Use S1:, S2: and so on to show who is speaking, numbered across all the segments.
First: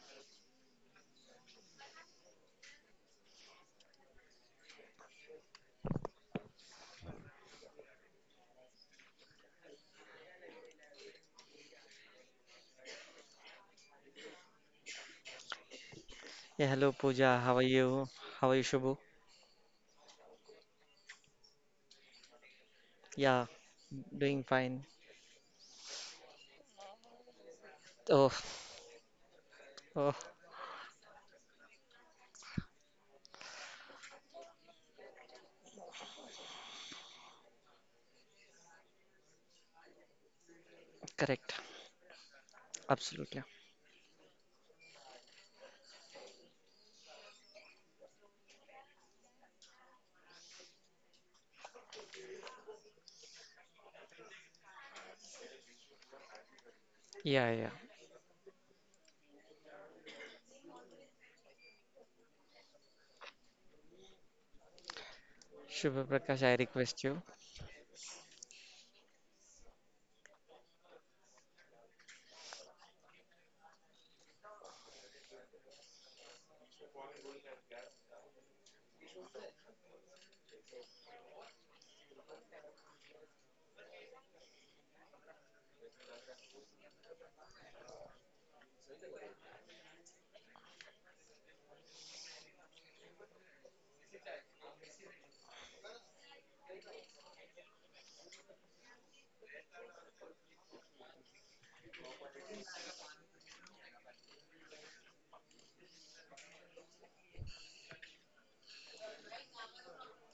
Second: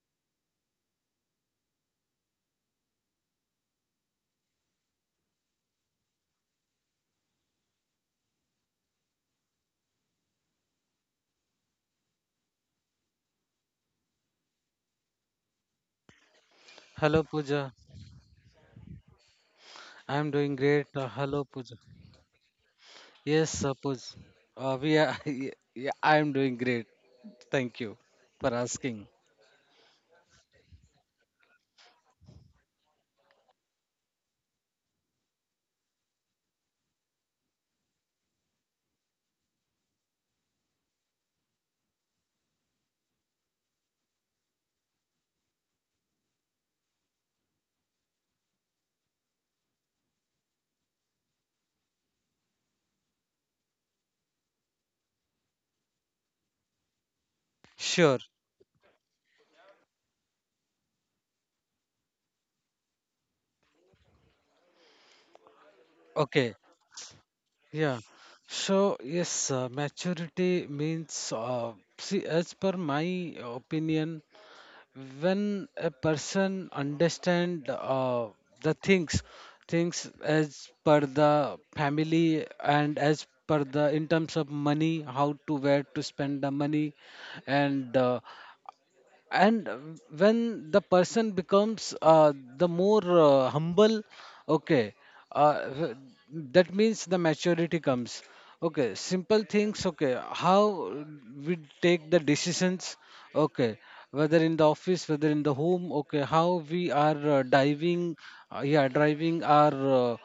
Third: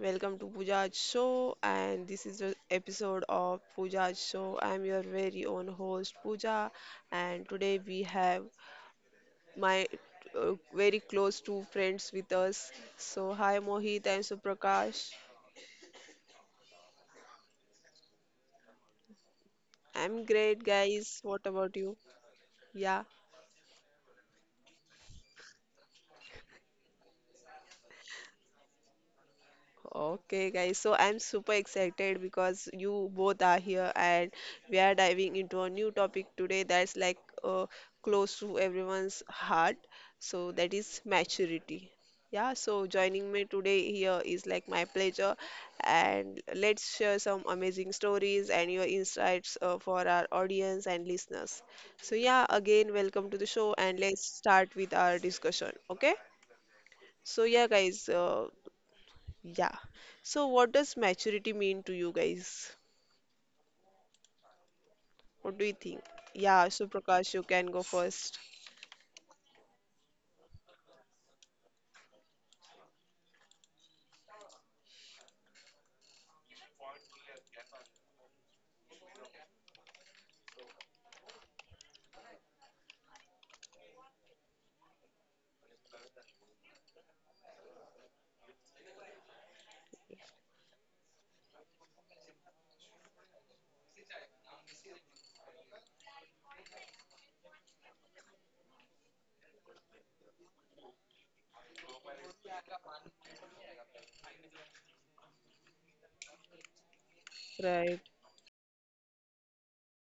S1: Welcome to Pooja's show, and this is the episode of Pooja's show. I'm your very own host Pooja, and today we have my very close two friends with us. So hi Mohit and Suprakash.
S2: Yeah, hello
S3: Hello
S2: Pooja. How are
S3: Pooja,
S2: you? How are you, Shubhu?
S3: I'm doing great.
S1: I'm great,
S3: Hello Pooja.
S1: guys. What about you?
S2: Yeah,
S3: Yes,
S1: Yeah.
S3: Pooja.
S2: doing fine.
S3: We are. Yeah, I'm doing great. Thank you
S2: Oh,
S3: for asking.
S2: oh,
S1: Okay, guys, so I'm super excited because you both are here and we are diving into a new topic today that's like uh, close to everyone's heart. So that is
S2: correct.
S1: maturity. Yeah, so joining
S2: Absolutely.
S1: me today here is like my pleasure and let's share some amazing stories and your insights for our audience and listeners. So yeah, again, welcome to the show and let's start with our discussion, okay?
S2: Yeah,
S1: So
S2: yeah.
S1: yeah, guys,
S3: Sure.
S1: yeah. So, what does maturity mean to you guys? What do you
S2: Shubha
S1: think?
S2: Prakash, I
S3: Okay.
S1: Yeah, so
S2: request you.
S1: Prakash, you can go
S3: Yeah.
S1: first.
S3: So yes, maturity means. See, as per my opinion, when a person understand the things as per the family and as per the in terms of money, how to, where to spend the money, and uh, and when the person becomes the more humble, okay, uh, w- that means the maturity comes. Okay, simple things. Okay, how we take the decisions. Okay, whether in the office, whether in the home. Okay, how we are
S1: Right.
S3: diving yeah, driving our uh,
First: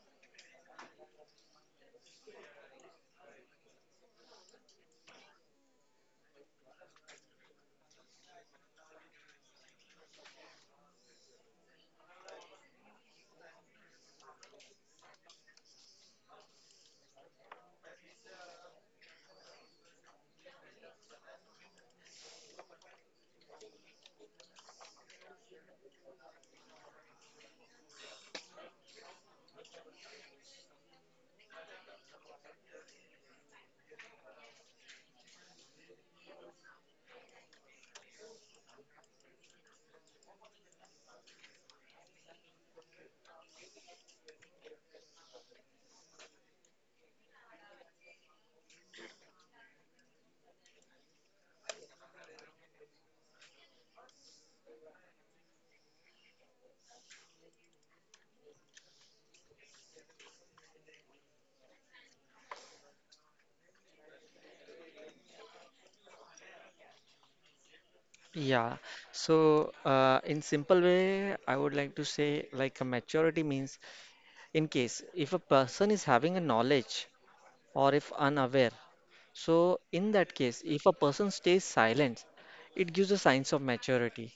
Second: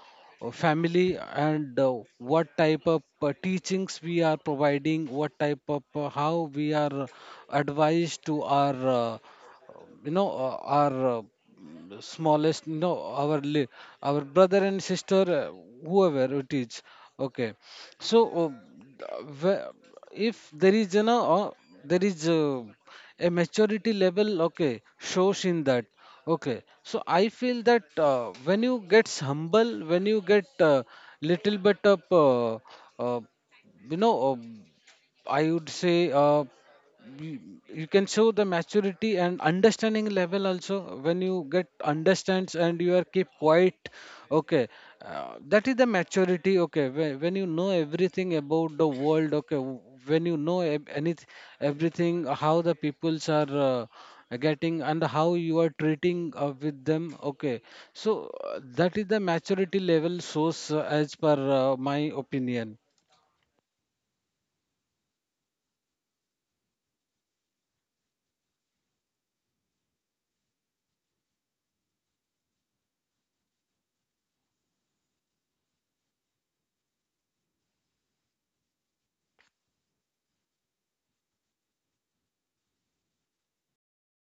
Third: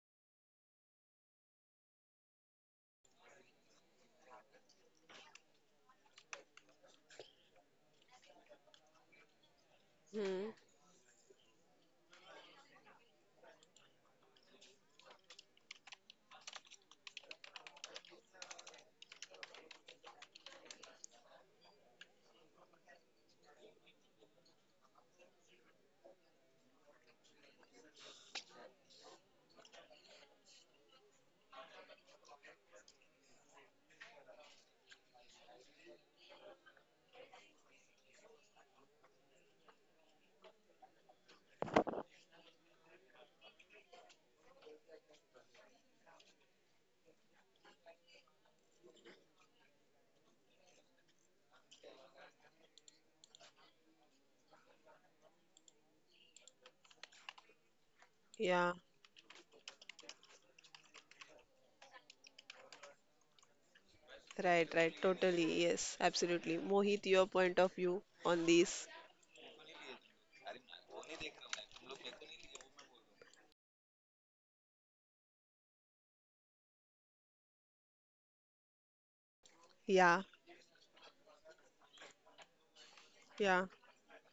S3: uh, family, and what type of teachings we are providing, what type of, how we are advised to our, you know
S1: Hmm.
S3: uh, our uh, smallest, you know, our li- our brother and sister, whoever it is. Okay. So, wh- if there is, you know, there is a maturity level, okay, shows in that. Okay, so I feel that when you get humble, when you get little bit of, uh, I would say, you, you can show the maturity and understanding level also when you get understands and you are keep quiet, okay, that is the maturity. Okay, when you know everything about the world. Okay, when you know anything, everything, how the peoples are getting and how you are treating with them. Okay, so
S1: Yeah,
S3: that is the maturity level source, as per my opinion.
S1: right, right. Totally. Yes, absolutely. Mohit, your point of view on
S2: Yeah.
S1: this.
S2: So, in simple way, I would like to say like a maturity means in case if a person is having a knowledge or if unaware. So, in
S1: Yeah,
S2: that case, if a person stays silent, it gives a signs of
S1: yeah,
S2: maturity.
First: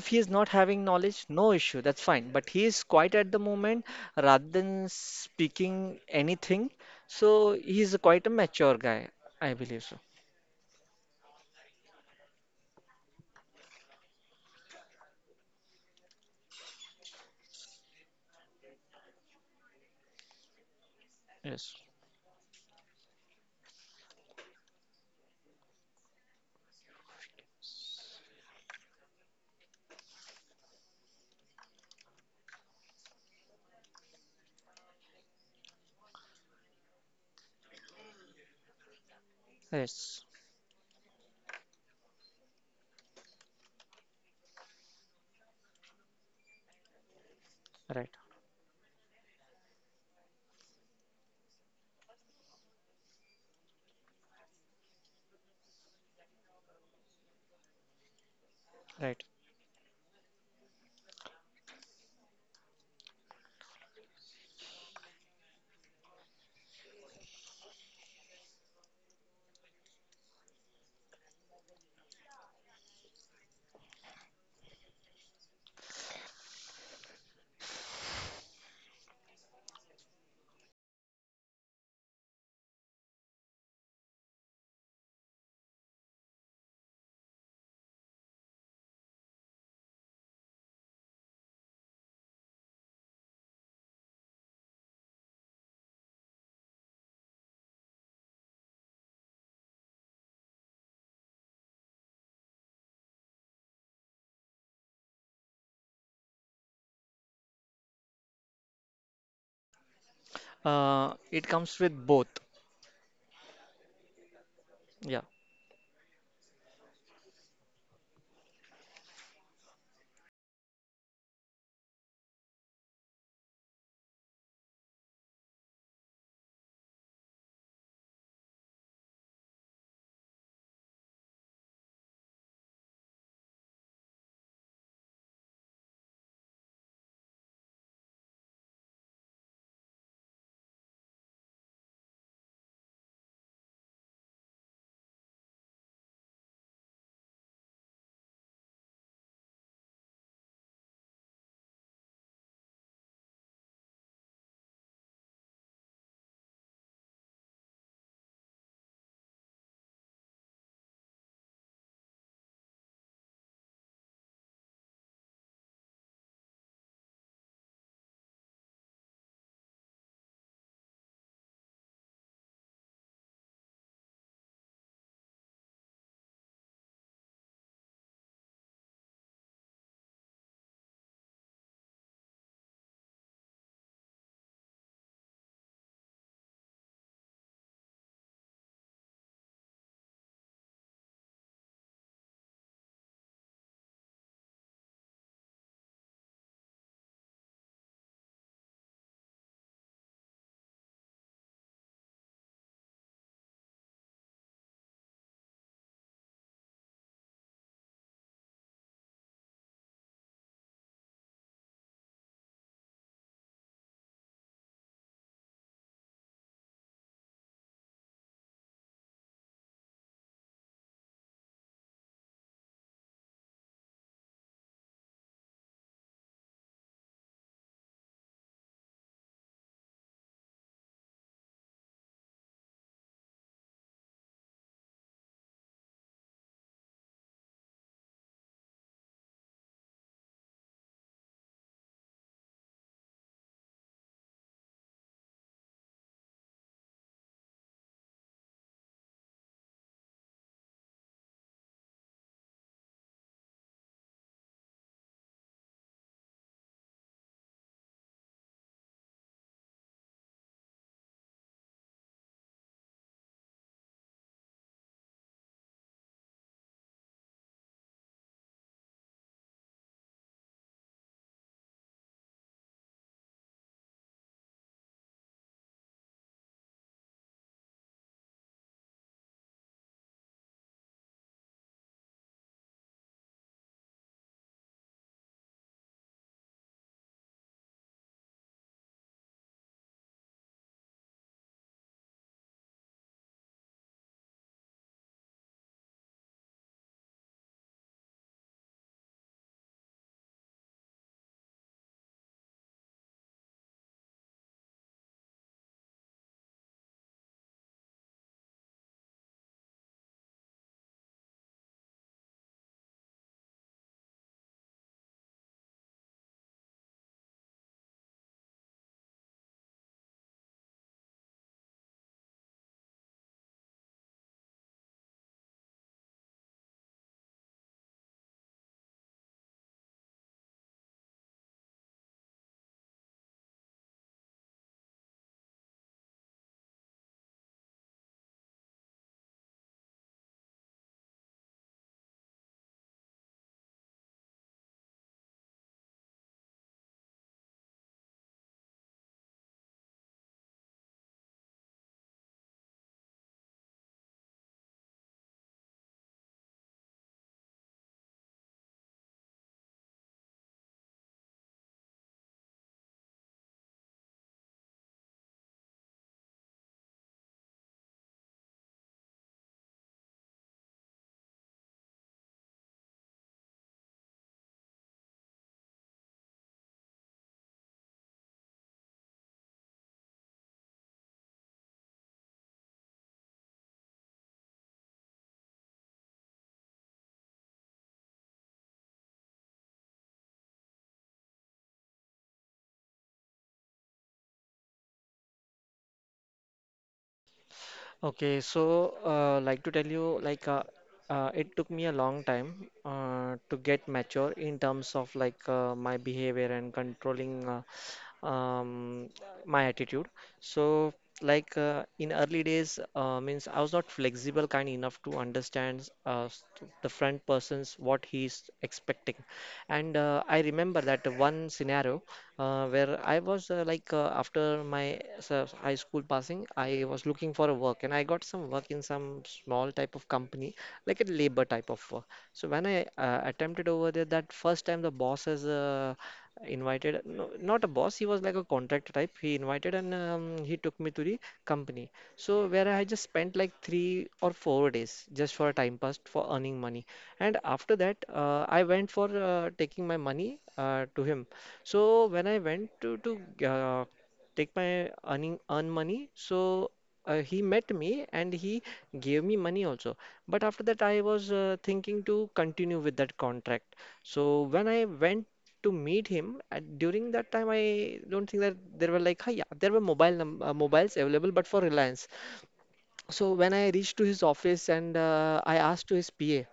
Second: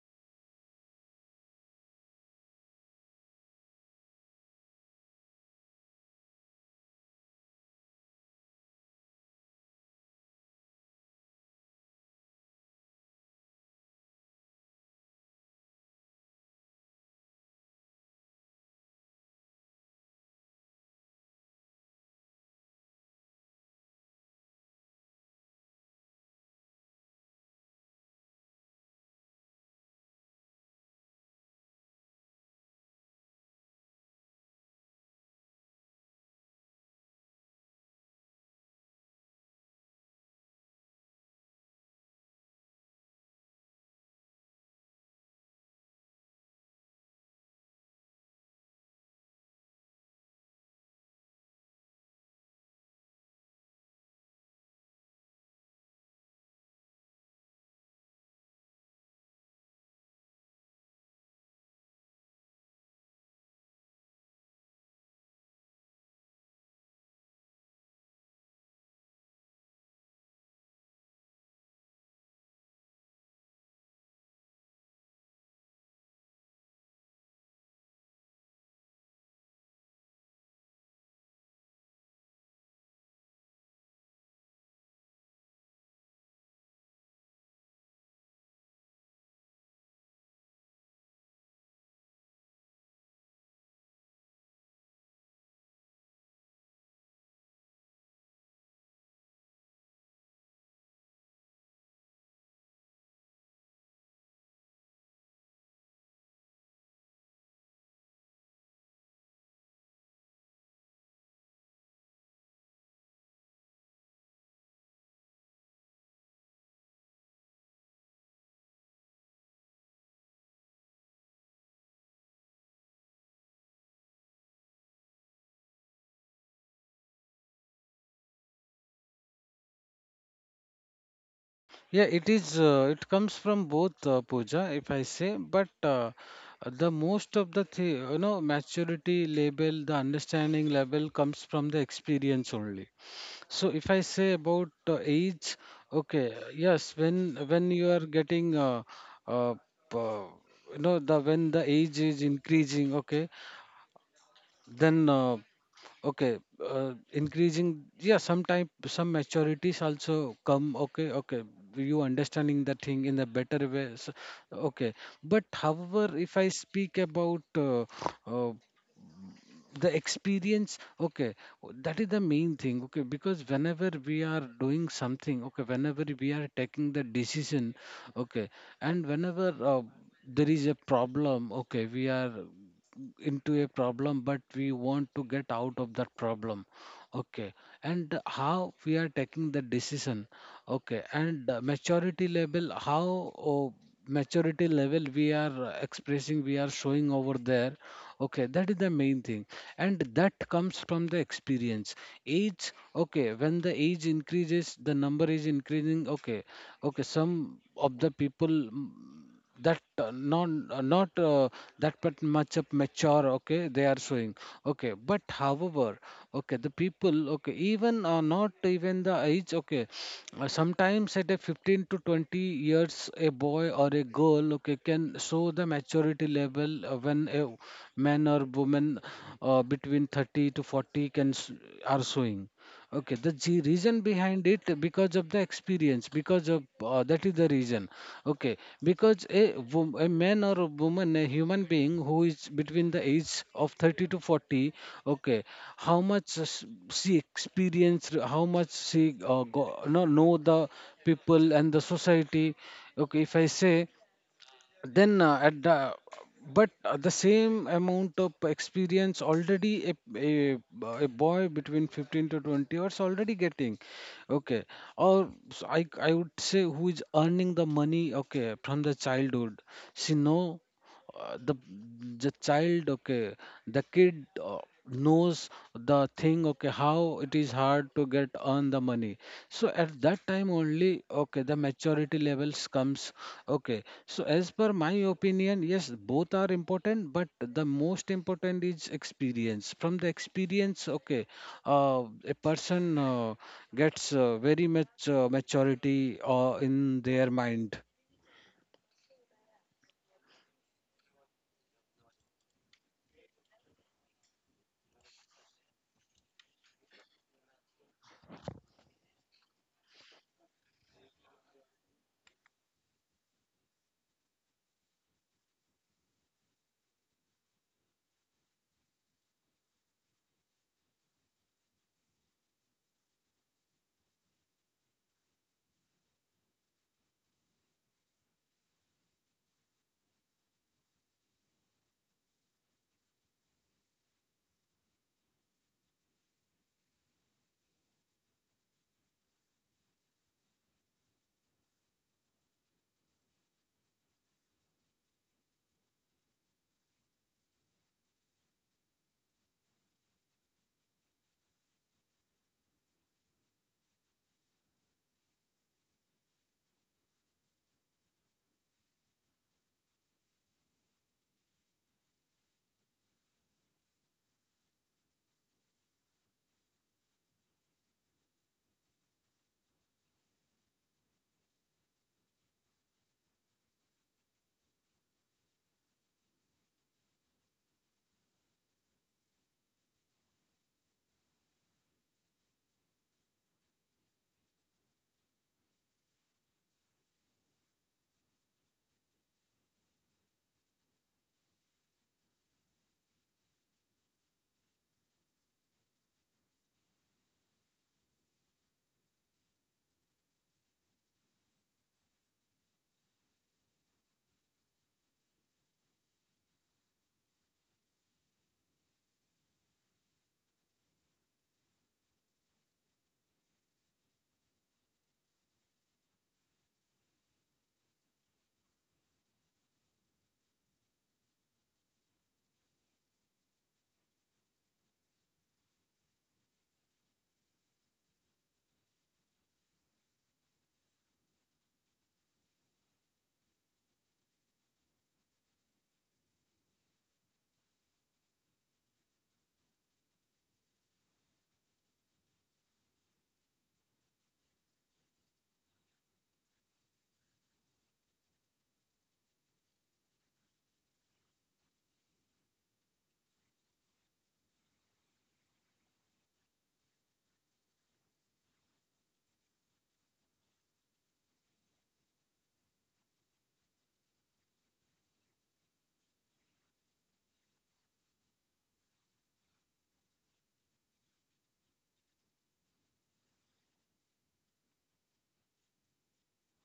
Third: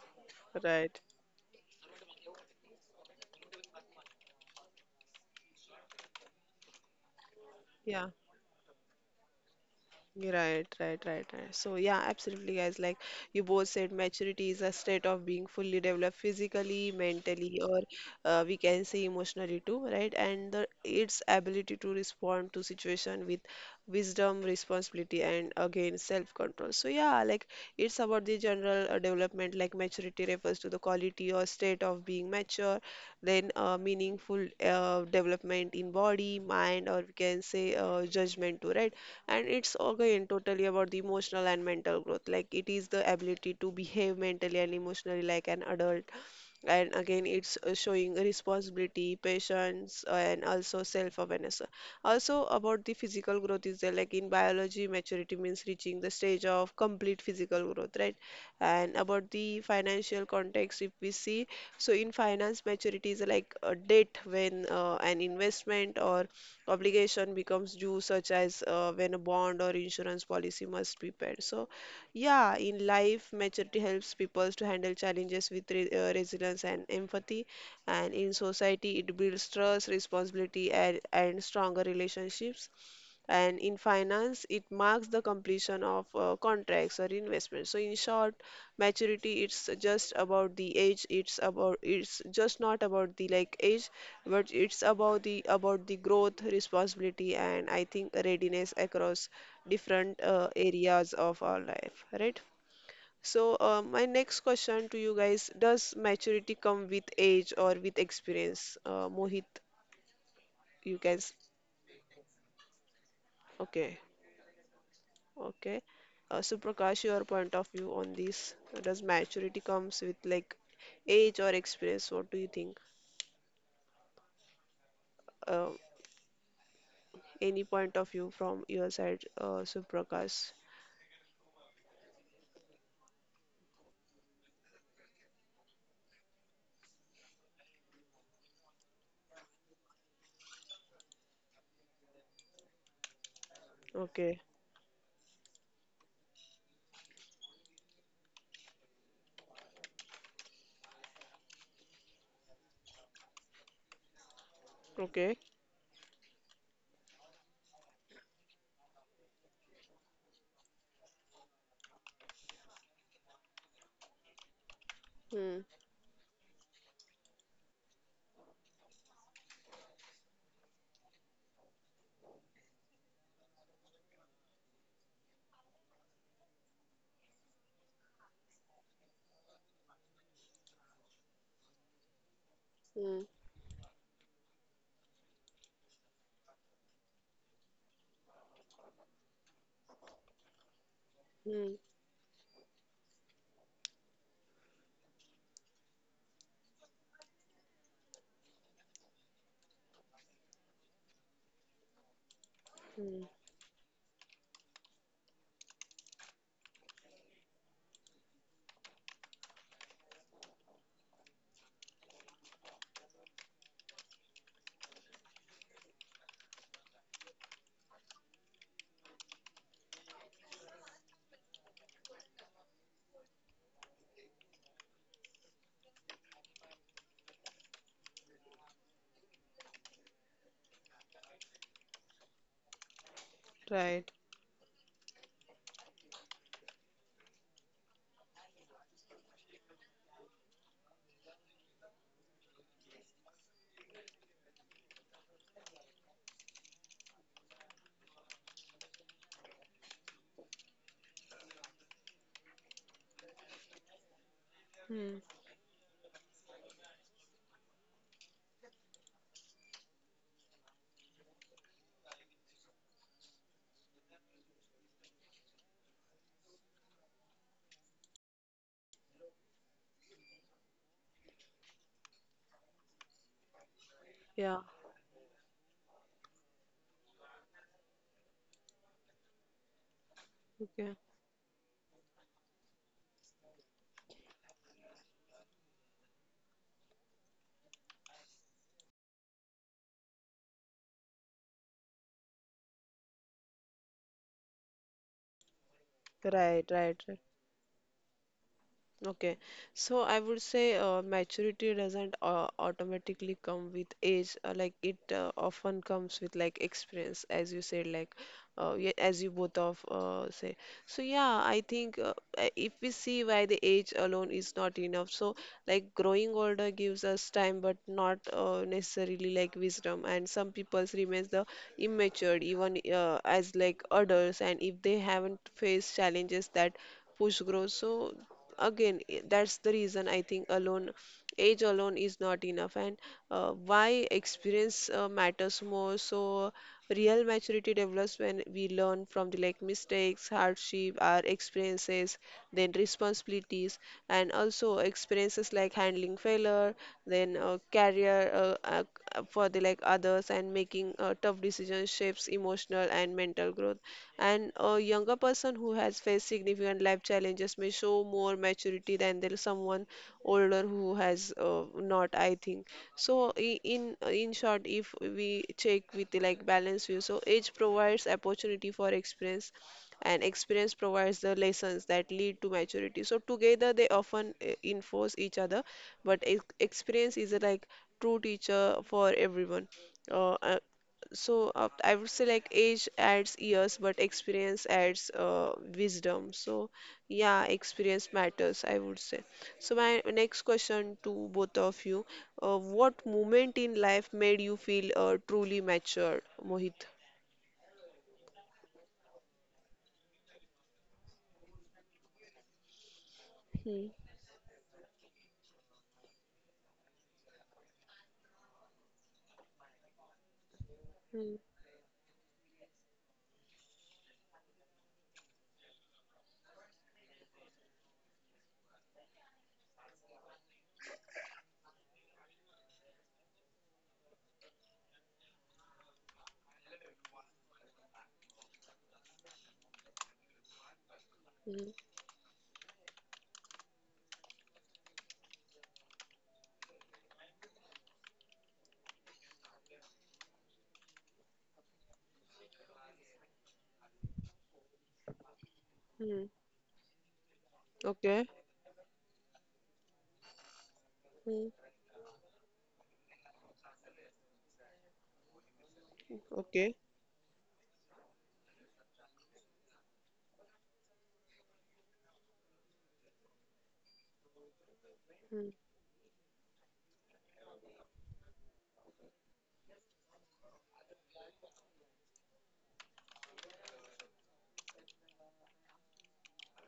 S2: If he is not having
S1: right,
S2: knowledge, no issue, that's fine. But he is quiet at the moment rather than speaking anything. So he is
S1: yeah.
S2: quite a mature guy, I believe so.
S1: Right, right, right, right. So, yeah, absolutely, guys. Like you both said, maturity is a state of being fully developed physically, mentally, or we can say emotionally too, right? And its ability
S2: Yes,
S1: to respond to situation with wisdom, responsibility, and again self-control. So, yeah, like it's about the general development. Like maturity refers to the quality or state of being mature, then meaningful development in body, mind, or we can say judgment too, right? And it's
S2: yes,
S1: again totally about the emotional and mental growth, like it is the ability to behave mentally and emotionally like an adult, and again it's
S2: right,
S1: showing responsibility, patience, and also self-awareness. Also about the physical growth is there, like in biology maturity means reaching the stage of complete physical growth, right? And
S2: right.
S1: about the financial context, if we see, so in finance maturity is like a date when an investment or obligation becomes due, such as when a bond or insurance policy must be paid. So yeah, in life, maturity helps people to handle challenges with re resilience and empathy. And in society, it builds trust, responsibility, and stronger relationships, and in finance it marks the completion of contracts or investments. So in short, maturity, it's just about the age, it's about, it's just not about the like age, but it's about the, about the growth, responsibility, and I think readiness across different areas of our life, right? So my next question to you guys, does maturity come with age or with experience, Mohit, you guys?
S2: It comes with both.
S1: Okay.
S2: Yeah.
S1: Okay. So Prakash, your point of view on this, does maturity comes with like age or experience? What do you think? Uh, any point of view from your side, Suprakash?
S3: Yeah, it is, it comes from both, puja if I say, but the most of the you know, maturity level, the understanding level comes from the experience only. So if I say
S1: Okay.
S3: about age, okay, yes, when you are getting, uh, uh, you know, the when the age is increasing, okay, then
S1: Okay.
S3: okay, increasing, yeah, some type, some maturities also come, okay, okay, you understanding the thing in a better way, so, okay. But
S1: Hmm.
S3: however, if I speak about, uh, the experience, okay, that is the main thing, okay, because whenever we are doing something, okay, whenever we are taking the decision, okay, and whenever, there is a problem, okay, we are
S1: Hmm.
S3: into a problem, but we want to get out of that problem. Okay, and how we are taking the decision. Okay, and
S1: Hmm.
S3: maturity level, how, oh, maturity level we are expressing, we are showing over there. Okay, that is the main thing, and that comes from the experience. Age, okay,
S1: Hmm.
S3: when the age increases, the number is increasing. Okay, okay, some of the people. Mm, that not that but much of mature, okay, they are showing, okay, but however, okay, the people, okay, even not even the age, okay, sometimes at a 15 to 20 years, a boy or a girl, okay, can show the maturity level when a man or woman between 30 to 40 are showing. Okay, the reason
S1: Right.
S3: behind it because of the experience, because of, that is the reason. Okay, because a, a man or a woman, a human being who is between the age of 30 to 40, okay, how much s- she experienced, how much she go, no, know the people and the society. Okay, if I say
S1: Hmm.
S3: then at the, but the same amount of experience already a boy between 15 to 20 years already getting, okay, or I would say who is earning the money okay from the childhood, she know uh, the the child, okay, the kid,
S1: Yeah.
S3: knows the thing, okay, how it is hard to get earn the money, so at that time
S1: Okay.
S3: only, okay, the maturity levels comes, okay. So as per my opinion, yes, both are important, but the most important is experience. From the experience, okay, a person gets very much maturity
S1: Right. Right.
S3: in
S1: Right.
S3: their mind.
S1: Okay, so I would say maturity doesn't automatically come with age. Like it often comes with like experience, as you said, like yeah, as you both of say. So yeah, I think if we see why the age alone is not enough, so like growing older gives us time, but not necessarily like wisdom. And some people's remains the immature even as like adults, and if they haven't faced challenges that push growth. So that's the reason I think alone, age alone is not enough, and why experience matters more. So real maturity develops when we learn from the like mistakes, hardship, our experiences, then responsibilities, and also experiences like handling failure, then career for the like others, and making tough decisions shapes emotional and mental growth. And a younger person who has faced significant life challenges may show more maturity than there is someone older who has not, I think. So in in short, if we check with the, like balance view, so age provides opportunity for experience, and experience provides the lessons that lead to maturity. So together they often enforce each other, but experience is a like true teacher for everyone. Uh, uh, so uh, I would say like age adds years, but experience adds wisdom. So yeah, experience matters, I would say. So my next question to both of you, what moment in life made you feel truly matured, Mohit?
S2: Okay, so like to tell you, like it took me a long time to get
S1: Hmm.
S2: mature in terms of like my behavior and controlling my attitude. So
S1: Hmm.
S2: like in early days, means I was not flexible kind enough to understand the front person's what he's expecting, and I remember that one scenario where I was after my high school passing, I was looking for a work and I got some work in some small type of company, like a labor
S1: Hmm.
S2: type of work. So when I attempted over there, that first time the boss has invited, no, not a boss, he was like a contractor type. He invited, and he took me to the company. So where I just spent like 3 or 4 days just for a time
S1: Hmm.
S2: pass for earning money. And after that,
S1: Okay.
S2: I went for taking my money to him.
S1: Hmm.
S2: So when I went to uh, take my earn money,
S1: Okay.
S2: so he met me and he gave me money also. But after that, I was thinking to continue with that contract. So when I went
S1: Hmm.
S2: to meet him at, during that time, I don't think that there were like, "Hi, yeah, there were mobiles available, but for Reliance." So when I reached to his office and I asked to his PA,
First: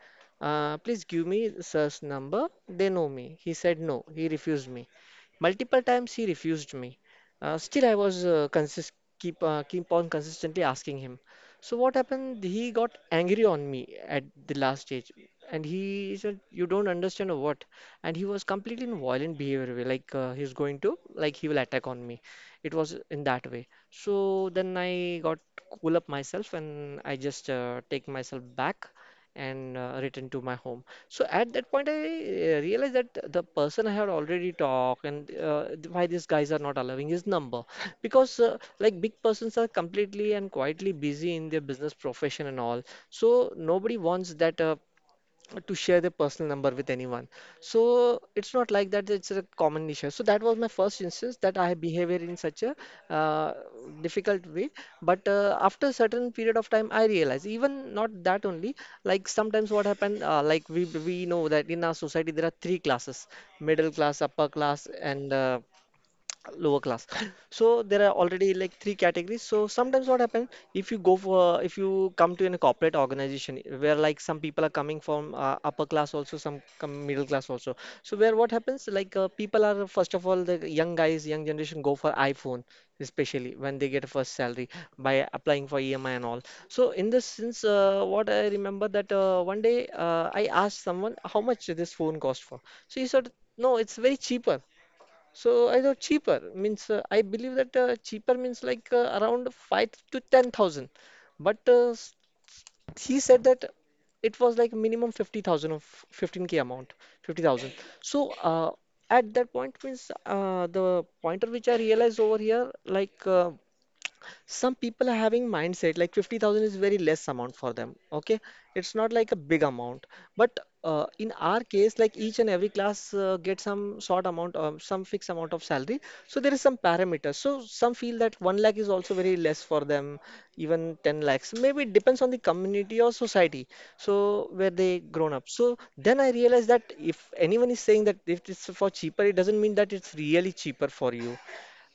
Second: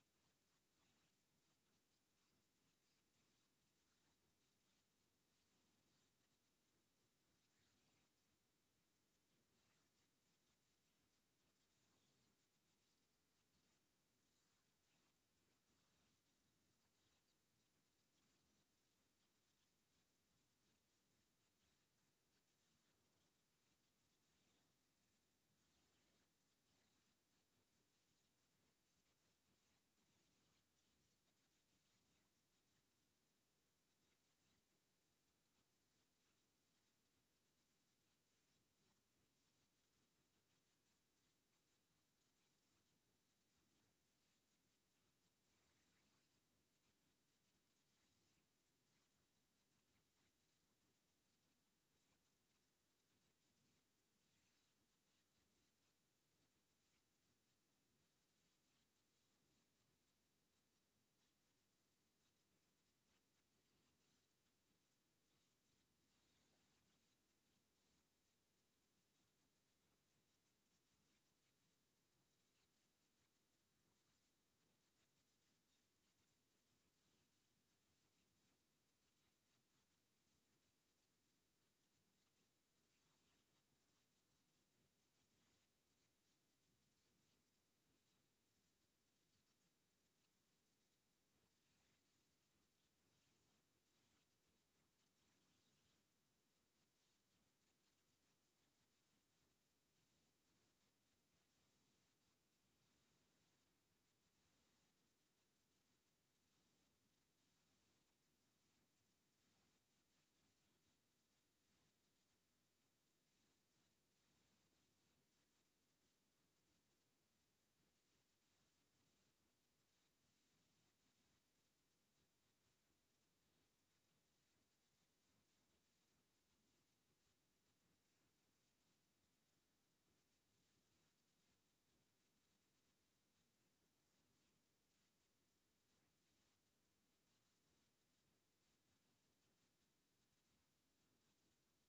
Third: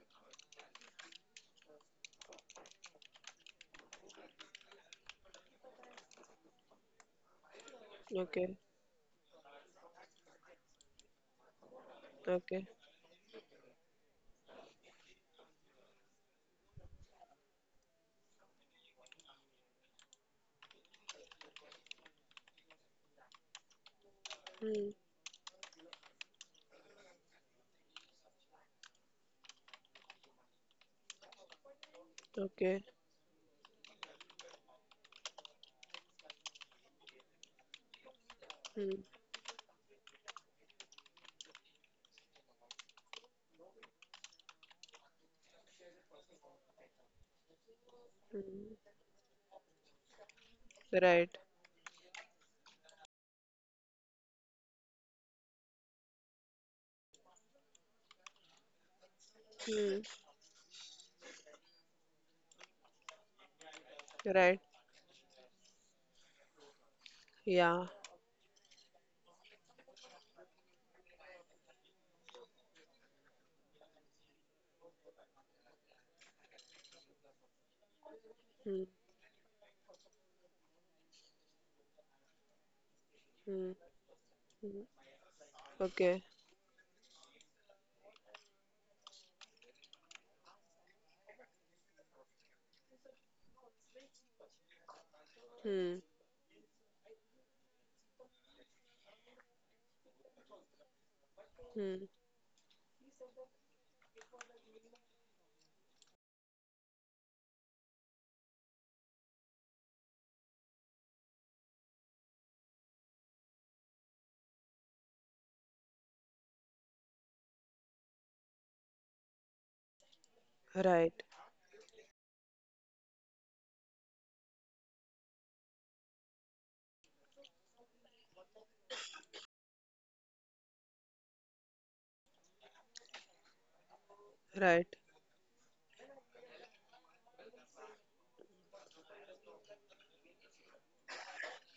S2: please give me sir's number. They know me. He said no. He refused me. Multiple times he refused me. Still, I was
S1: Okay.
S2: consist keep on consistently asking him. So what happened? He
S1: Okay.
S2: got angry on me at the last stage, and he said, "You don't understand or what?" And he was completely in violent behavior, way, like he's going to like he will attack on me. It was in that way. So
S1: Hmm.
S2: then I got cool up myself and I just take myself back and return to my home. So at that point, I
S1: Okay.
S2: realized that the person I had already talked, and why these guys are not allowing his number because
S1: Hmm.
S2: like big persons are completely and quietly busy in their business profession and all. So nobody wants that to share their personal number with anyone. So it's
S1: Hmm.
S2: not like that, it's a common issue. So that was my first
S1: Right.
S2: instance that I have behavior in such a uh, difficult way. But after a certain period of time, I realized even not that only, like sometimes what
S1: Hmm.
S2: happened, like we know that in our society there are three classes: middle class, upper
S1: Right.
S2: class, and lower class so there
S1: Yeah.
S2: are already like three categories. So sometimes what happens, if you come to a corporate organization where like some people are coming from upper class, also some come middle class also. So where what happens,
S1: Hmm.
S2: like people are, first of all, the young guys young generation go for iPhone, especially when
S1: Hmm.
S2: they get a first salary
S1: Hmm.
S2: by applying for EMI and
S1: Okay.
S2: all. So in this sense, what I remember that one day I asked someone how much this phone cost for. So he said, "No, it's very cheaper." So I thought
S1: Hmm.
S2: cheaper means, I believe that cheaper means like around five to ten thousand, but
S1: Hmm.
S2: he said that it was like minimum 50,000, of 15K amount, 50,000. So at that point means the pointer which I realized over here, like some people are having mindset like 50,000 is very less amount for them, okay, it's not like a big amount. But in
S1: Right,
S2: our case, like each and every class get some short amount, some fixed amount of salary. So there is some parameters. So some feel that 1 lakh is also very less for them, even 10 lakhs maybe. It depends on the community or society, so where they
S1: right.
S2: grown up. So then I realized that if anyone is saying that if it's for cheaper, it doesn't mean that it's really cheaper for you,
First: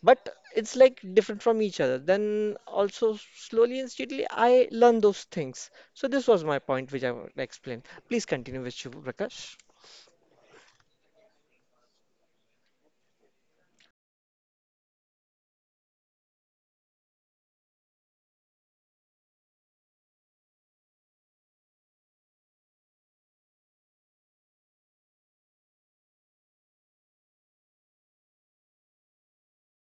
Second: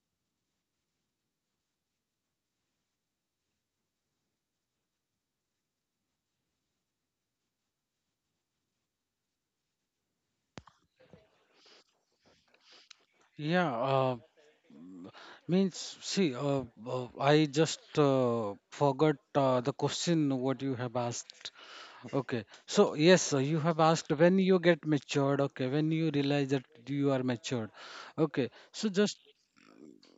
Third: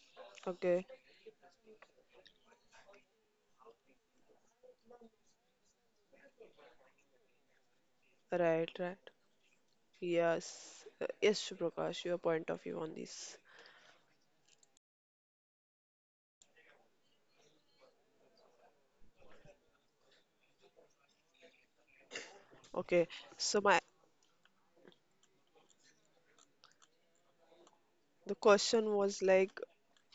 S2: but
S1: Okay,
S2: it's like different from each other. Then also slowly and steadily, I learn those things. So this was my point, which I would explain. Please
S1: right,
S2: continue
S1: right.
S2: with you, Prakash.
S1: Yes, yes, Prakash, your point of view on this.
S3: Yeah, means, see, I just forgot the question what you have asked. Okay, so
S1: Okay,
S3: yes, you
S1: so
S3: have
S1: my
S3: asked when you get matured. Okay, when you realize that you are matured.
S1: the
S3: Okay, so
S1: question
S3: just
S1: was like,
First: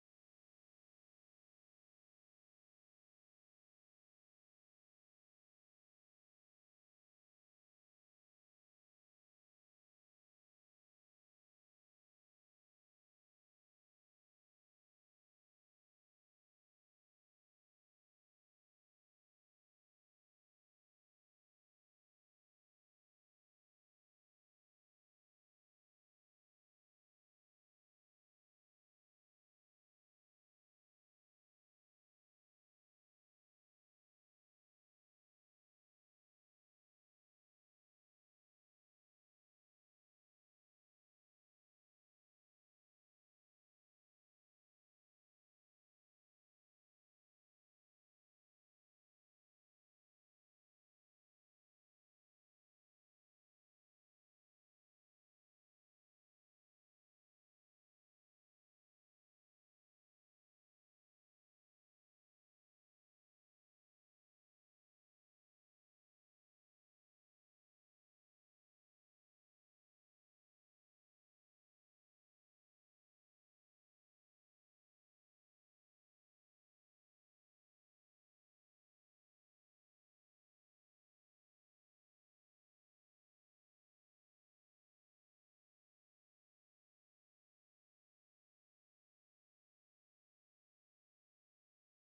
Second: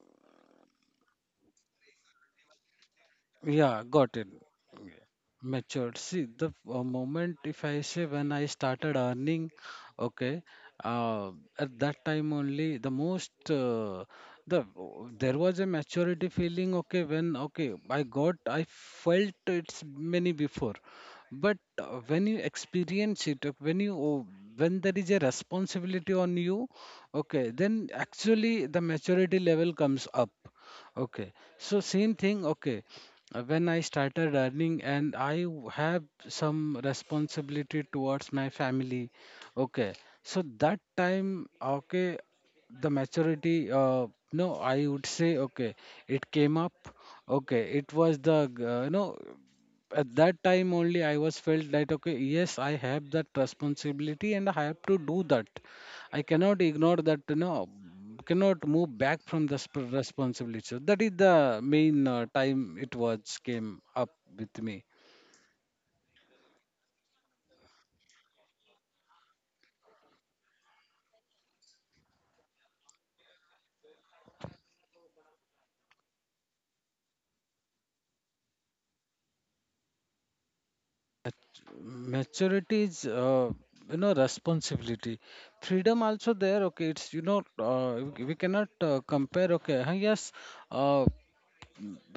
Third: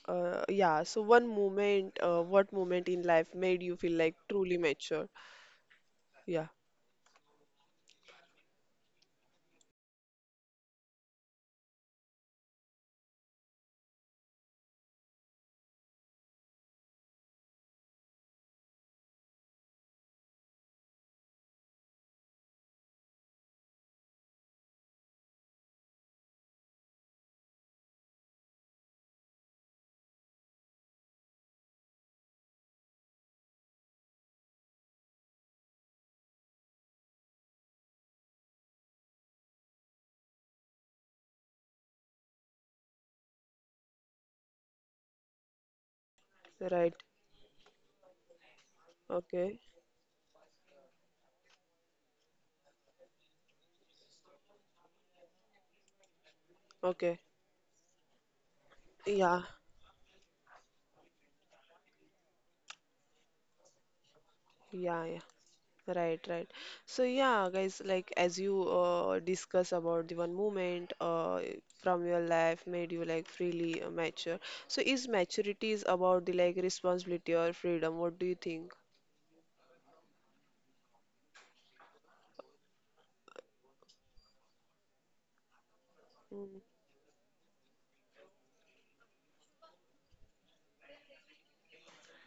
S1: yeah. So one moment, what moment in life made you
S3: yeah,
S1: feel like
S3: got it.
S1: truly mature?
S3: Matured, see
S1: Yeah,
S3: the moment if I say, when I started earning, okay, uh, at that time only, the most, the there was a maturity feeling, okay, when, okay, I got, I felt it's many before, but when you experience it, when you, oh, when there is a responsibility on you, okay, then actually the maturity level comes up, okay. So same thing, okay, when I started earning and I have some responsibility towards my family, okay. So that time, okay, the maturity, no, I would say, okay, it came up,
S1: right.
S3: okay, it was the, you know,
S1: Okay,
S3: at that time only I was felt that, okay, yes, I have that responsibility and I have to do that. I cannot ignore
S1: okay.
S3: that, you know, cannot move back
S1: Yeah,
S3: from the responsibility. So that is the main time it was came up with me.
S1: yeah, yeah. Right, right. So yeah, guys, like as you discuss about the one moment from your life, made you like freely mature. So is maturity is about the like responsibility or freedom? What do you think?
S3: Maturity is, you know, responsibility. Freedom also
S1: Mm.
S3: there. Okay, it's, you know, we cannot compare. Okay, huh, yes, uh,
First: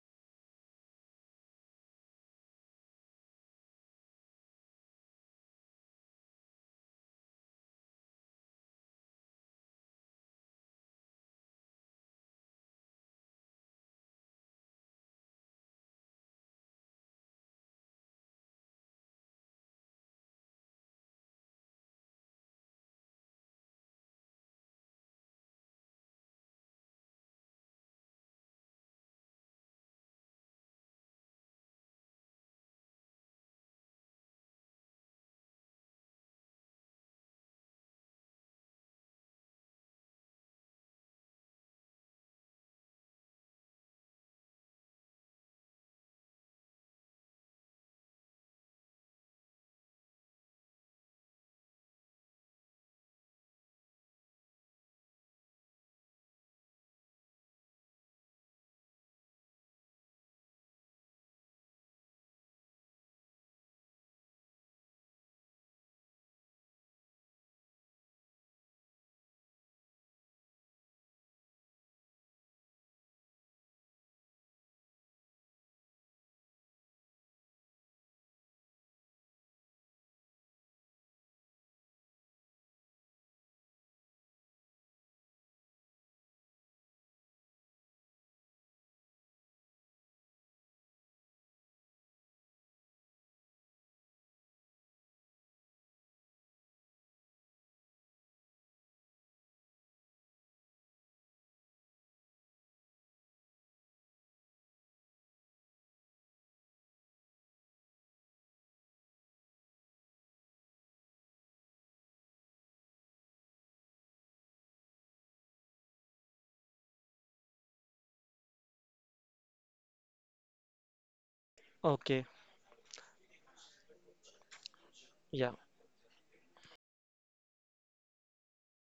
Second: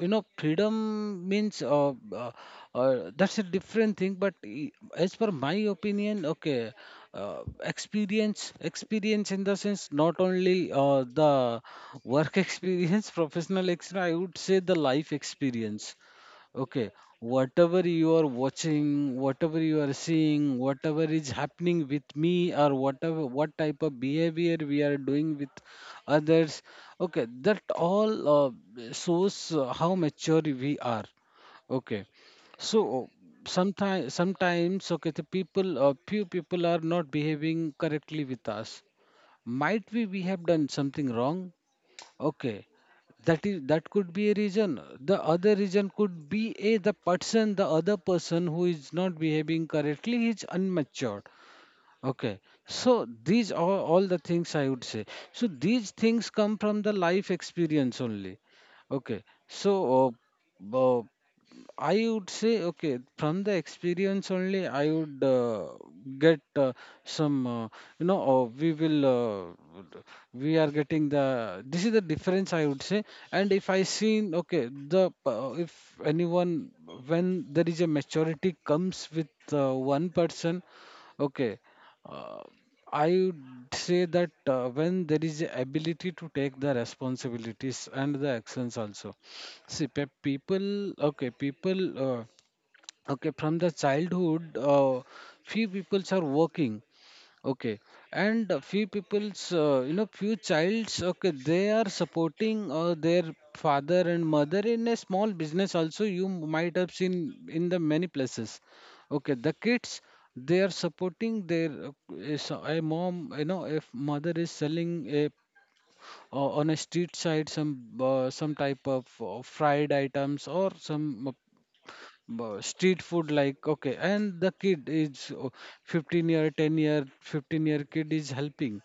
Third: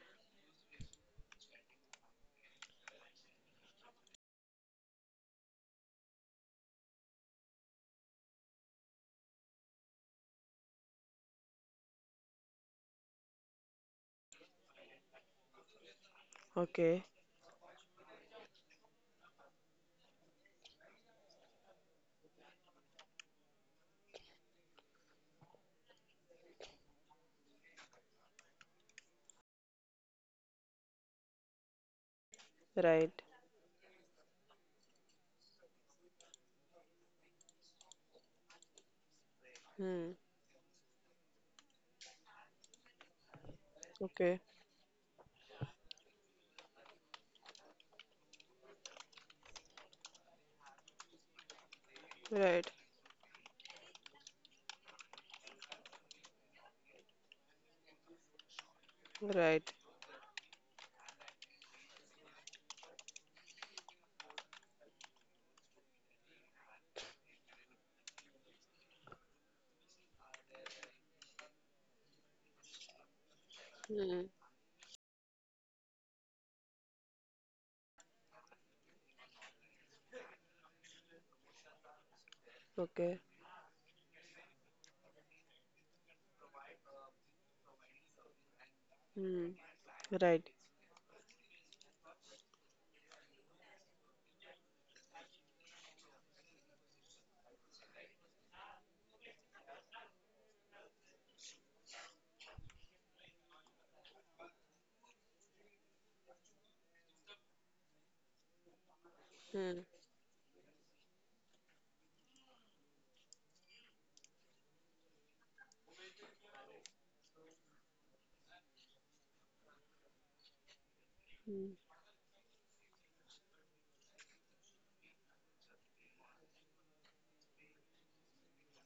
S3: you know, freedom means, that's a different thing, but as per my opinion, okay, experience in the sense not only the work experience, professional experience, I would say the life experience. Okay,
S1: Okay,
S3: whatever you are watching, whatever you are seeing, whatever is happening with me, or whatever, what type of behavior we are doing with others, okay, that all uh, shows how mature we are. Okay, so
S1: right.
S3: sometimes okay, the people, few people are not behaving correctly with us. Might
S1: Hmm.
S3: be we have done something wrong, okay, that is, that could be
S1: Okay,
S3: a reason. The other reason could be a the person, the other person who is not behaving correctly is unmatured. Okay,
S1: right,
S3: so these are all the things I would say. So these things come from the life experience only. Okay,
S1: right.
S3: so uh, uh, I would say, okay, from the experience only, I would get some, you know, we are getting the, this is the difference I would say. And if I
S1: Hmm.
S3: seen, okay, the, if anyone, when there is a maturity comes with one person, okay, uh, I
S1: Okay.
S3: would say that when there is a ability to take the responsibilities and the actions also.
S1: Hmm.
S3: See,
S1: Right.
S3: people, uh, okay, from the childhood, few peoples are working, okay, and a few people's, you know, few childs, okay, they are supporting their father and mother in a small business also. You might have seen in the many places. Okay, the
S1: Hmm.
S3: kids, they are supporting their, is a mom, you know, if mother is selling a, on a street side some, some type of, fried items or some,
S1: Hmm.
S2: Okay.
S3: but street food like, okay, and the kid is,
S2: Yeah,
S3: 15 year 10 year 15-year kid is helping,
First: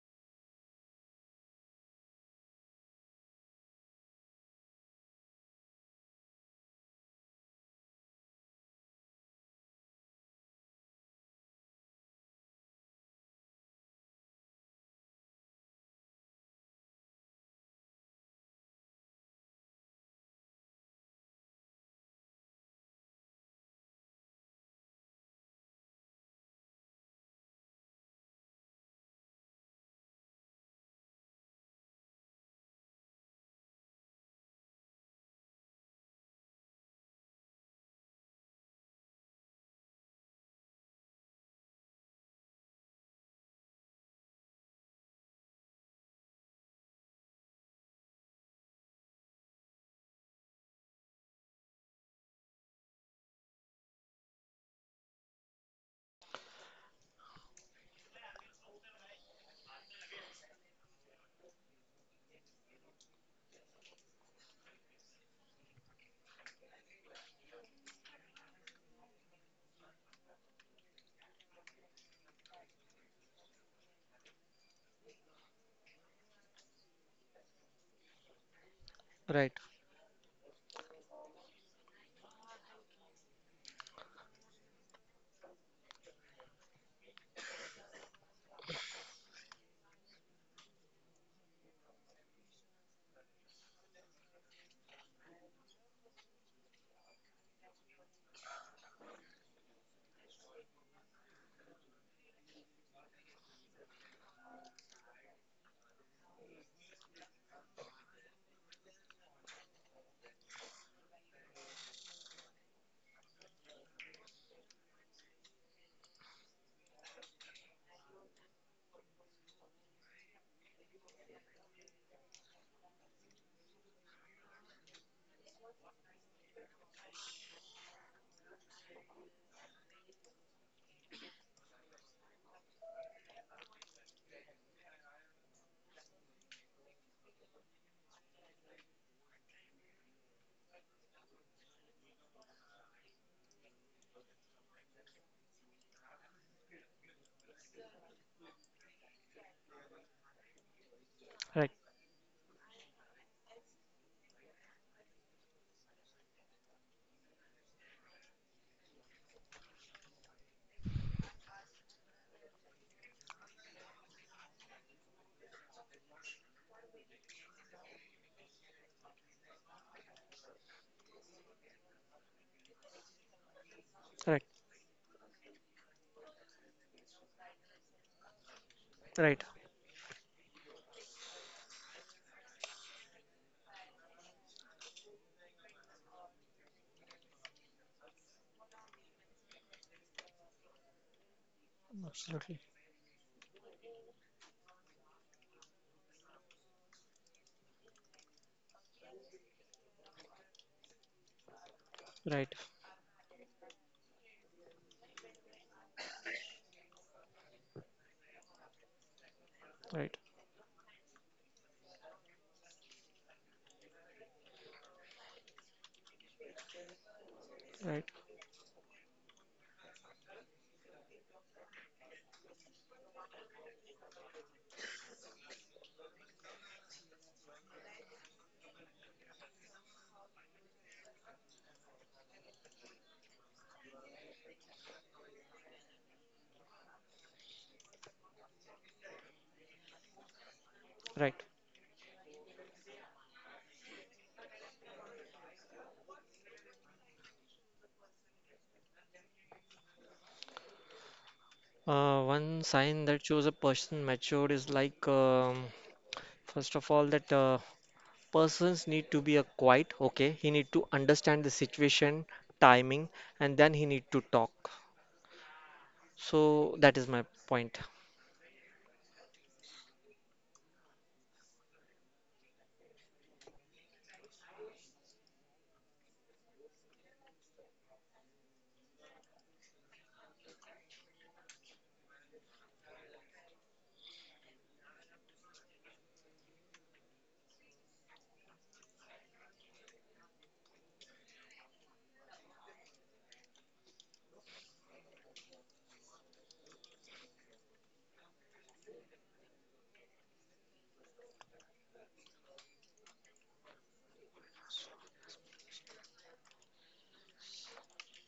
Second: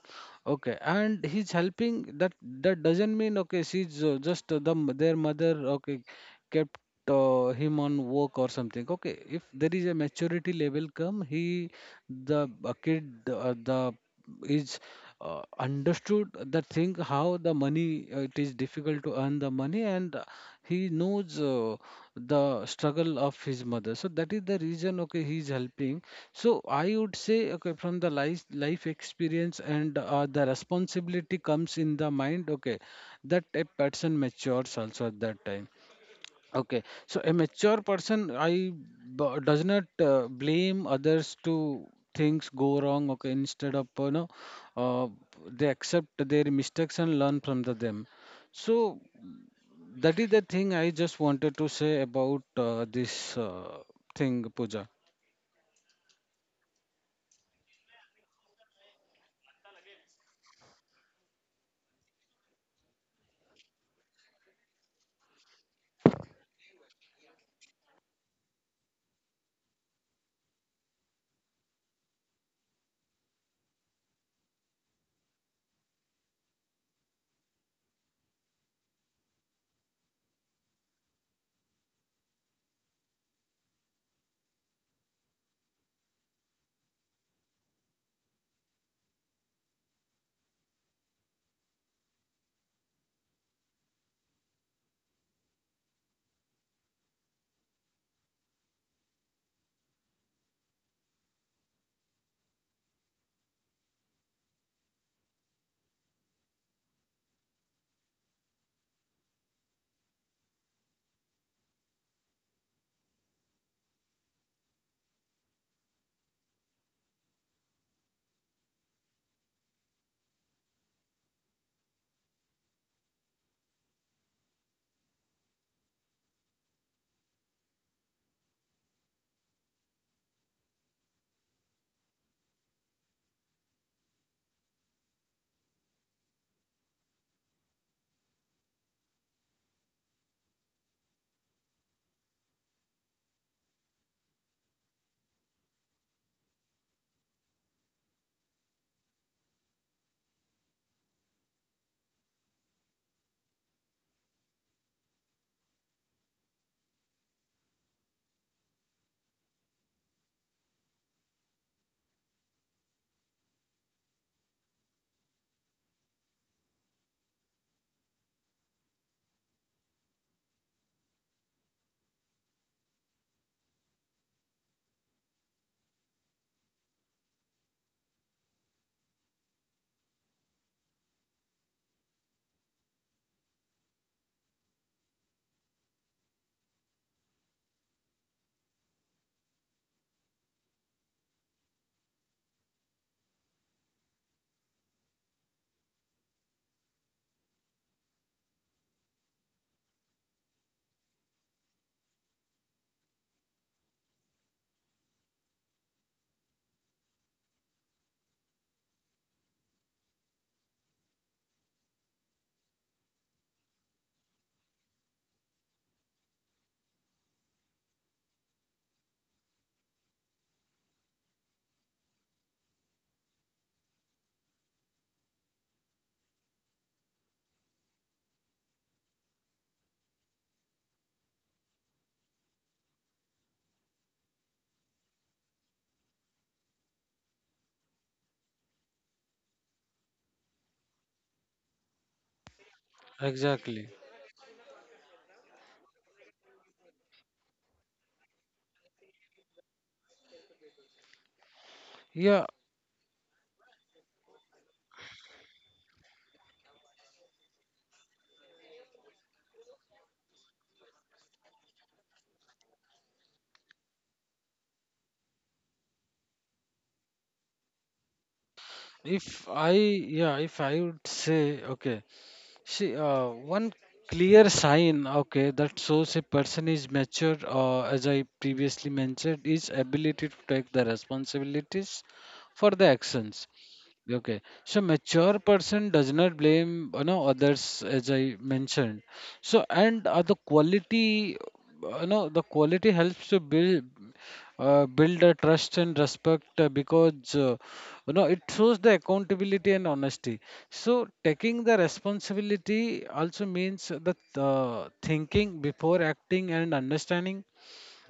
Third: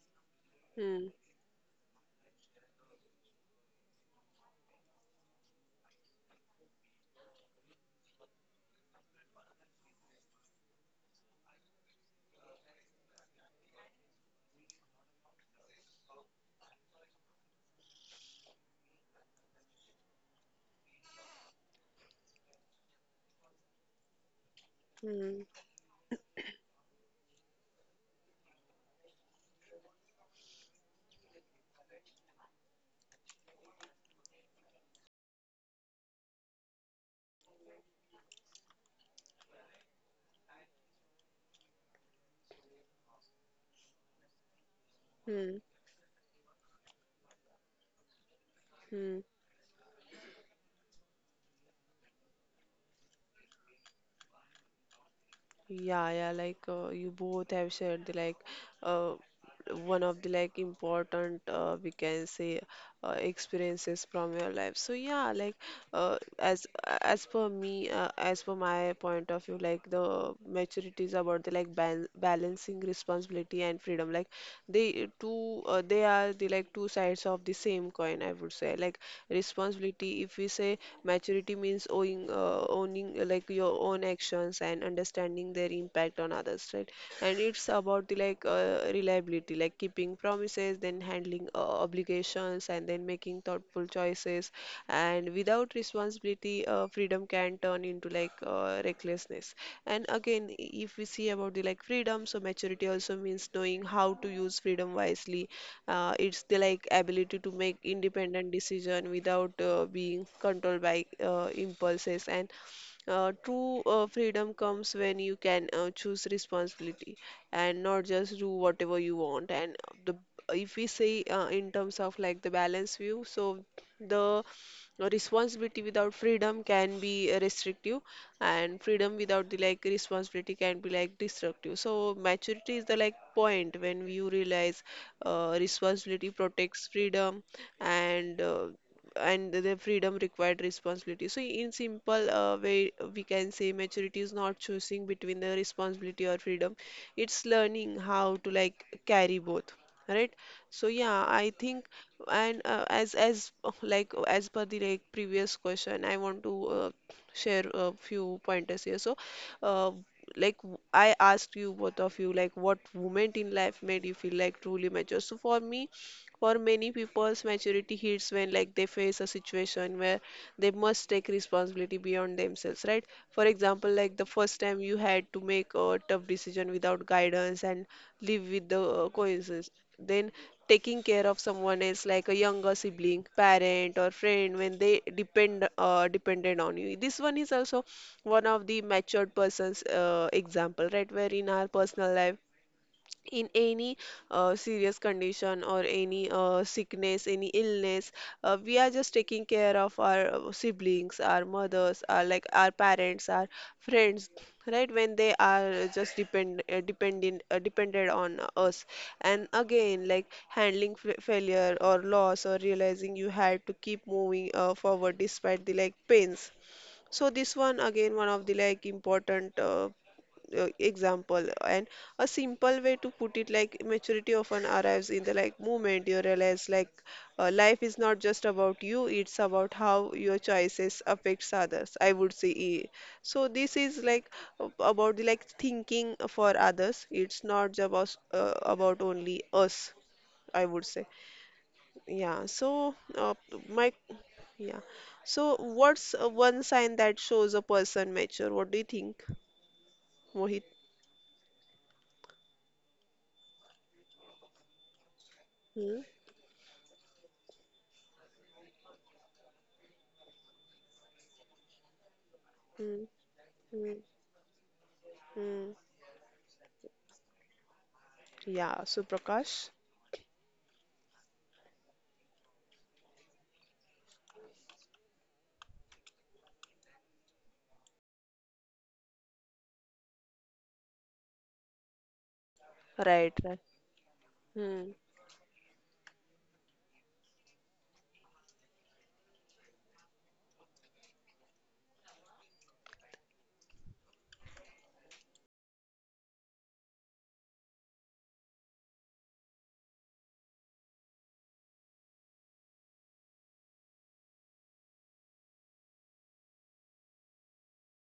S3: okay,
S1: Hmm.
S3: and he's helping. That that doesn't mean, okay, she's, just, the their mother, okay, kept him on work or something, okay, if there is a maturity level come, he, the, kid the is understood the thing how the money he, it is difficult to earn the money, and he knows, the struggle of his mother, so that is the reason, okay,
S1: Hmm.
S3: he is helping. So I would say, okay, from the life experience and the responsibility comes in the mind, okay, that a person matures also at that time. Okay, so a mature person, does not blame others to things go wrong. Okay, instead of, you know, uh,
S1: Hmm.
S3: they accept their mistakes and learn from the them. So
S1: Hmm.
S3: that is the thing I just wanted to say about this thing, Pooja.
S1: Yeah, yeah, like you both have said the like uh, one of the like important, we can say, experiences from your life. So yeah, like uh, as as per me, as per my point of view, like the maturity is about the like ban balancing responsibility and freedom. Like they two, they are the like two sides of the same coin. I would say, like
S2: right.
S1: responsibility, if we say, maturity means owing owning owning, like your own actions and understanding their impact on others, right? And it's about the like reliability, like keeping promises, then handling obligations, and then making thoughtful choices. And without responsibility, freedom can turn into like recklessness. And again, if we see about the like freedom, so maturity also means knowing how to use freedom wisely. It's the like ability to make independent decision without being controlled by impulses, and true freedom comes when you can choose responsibility and not just do whatever you want. And the if we say in terms of like the balance view, so the responsibility without freedom can be restrictive, and freedom without the like responsibility can be like destructive. So maturity is the like point when you realize responsibility protects freedom, and the freedom required responsibility. So, in simple way, we can say maturity is not choosing between the responsibility or freedom. It's learning how to like carry both, right? So, yeah,
S2: Right.
S1: I think, and as per the like previous question, I want to share a few pointers here. So, uh, like I asked you both of you, like what moment in life made you feel like truly mature? So for me, for many people's maturity hits when like they face a situation where they must take responsibility beyond themselves, right? For example, like
S2: Right.
S1: the first time you had to make a tough decision without guidance and live with the
S2: Right.
S1: coincidence, then taking care of someone else like a younger sibling, parent, or friend when they dependent on you. This one is also one of the matured person's example, right? Where in our personal life,
S2: Absolutely.
S1: in any serious condition or any sickness, any illness, we are just taking care of our siblings, our mothers, our
S2: Right.
S1: like our parents, our friends, right? When they are just depended on us, and
S2: Right.
S1: again like handling f failure or loss, or realizing you had to keep moving forward despite the like pains. So this
S2: Right.
S1: one again, one of the like important example. And a simple way to put it, like maturity often arrives in the like moment you realize, like life is not just about you, it's about how your choices affects others, I would say, eh. So this is like about the like thinking for others, it's not just about only us, I would say.
S2: Right.
S1: Yeah, so
S3: Exactly.
S1: my yeah what's one sign that shows a person mature? What do you think, Mohit?
S2: One
S3: Yeah,
S2: sign that shows a person matured is like,
S1: Hmm?
S2: first of all, that persons need to be a quiet. Okay. He need to understand the situation, timing, and then he need to
S1: Hmm.
S2: talk.
S1: Mm.
S2: So that is my point.
S1: Yeah, so
S3: if I
S1: Prakash,
S3: yeah, if I would say, okay. See, one clear sign, okay, that shows a person is mature, as I previously mentioned, is ability to take the responsibilities for the
S1: right,
S3: actions.
S1: right,
S3: Okay. So
S1: hmm,
S3: mature person does not blame, you know, others, as I mentioned. So and the quality, you know, the quality helps to build a trust and respect, because, you know, it shows the accountability and honesty. So taking the responsibility also means that thinking before acting and understanding,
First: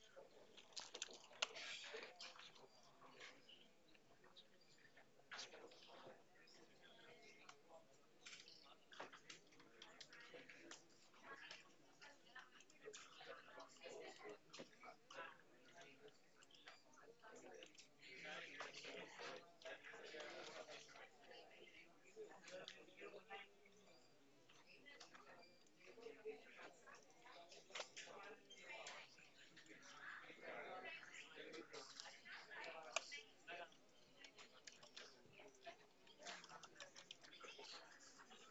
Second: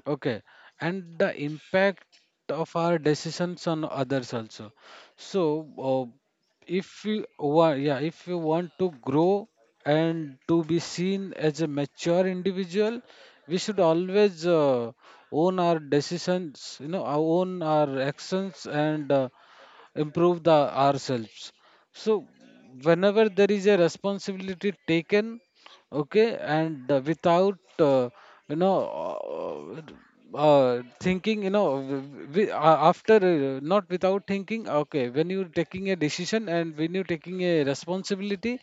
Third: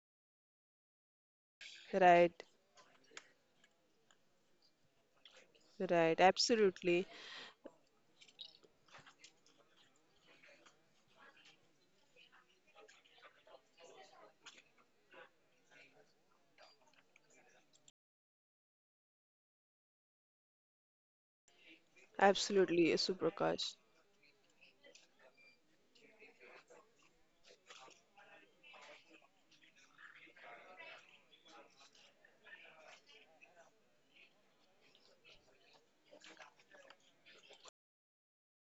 S3: okay, and the impact
S1: right,
S3: of our decisions on others also. So,
S1: right, absolutely,
S3: if you want, yeah, if you want to grow and to be seen as a mature individual, we should always own our decisions, you know, our own our actions, and improve the ourselves. So,
S1: absolutely,
S3: whenever there is
S1: Suprakash,
S3: a responsibility taken, okay, and without you know uh, thinking, you know, after, not without thinking, okay, when you're taking a decision and when you're taking a responsibility,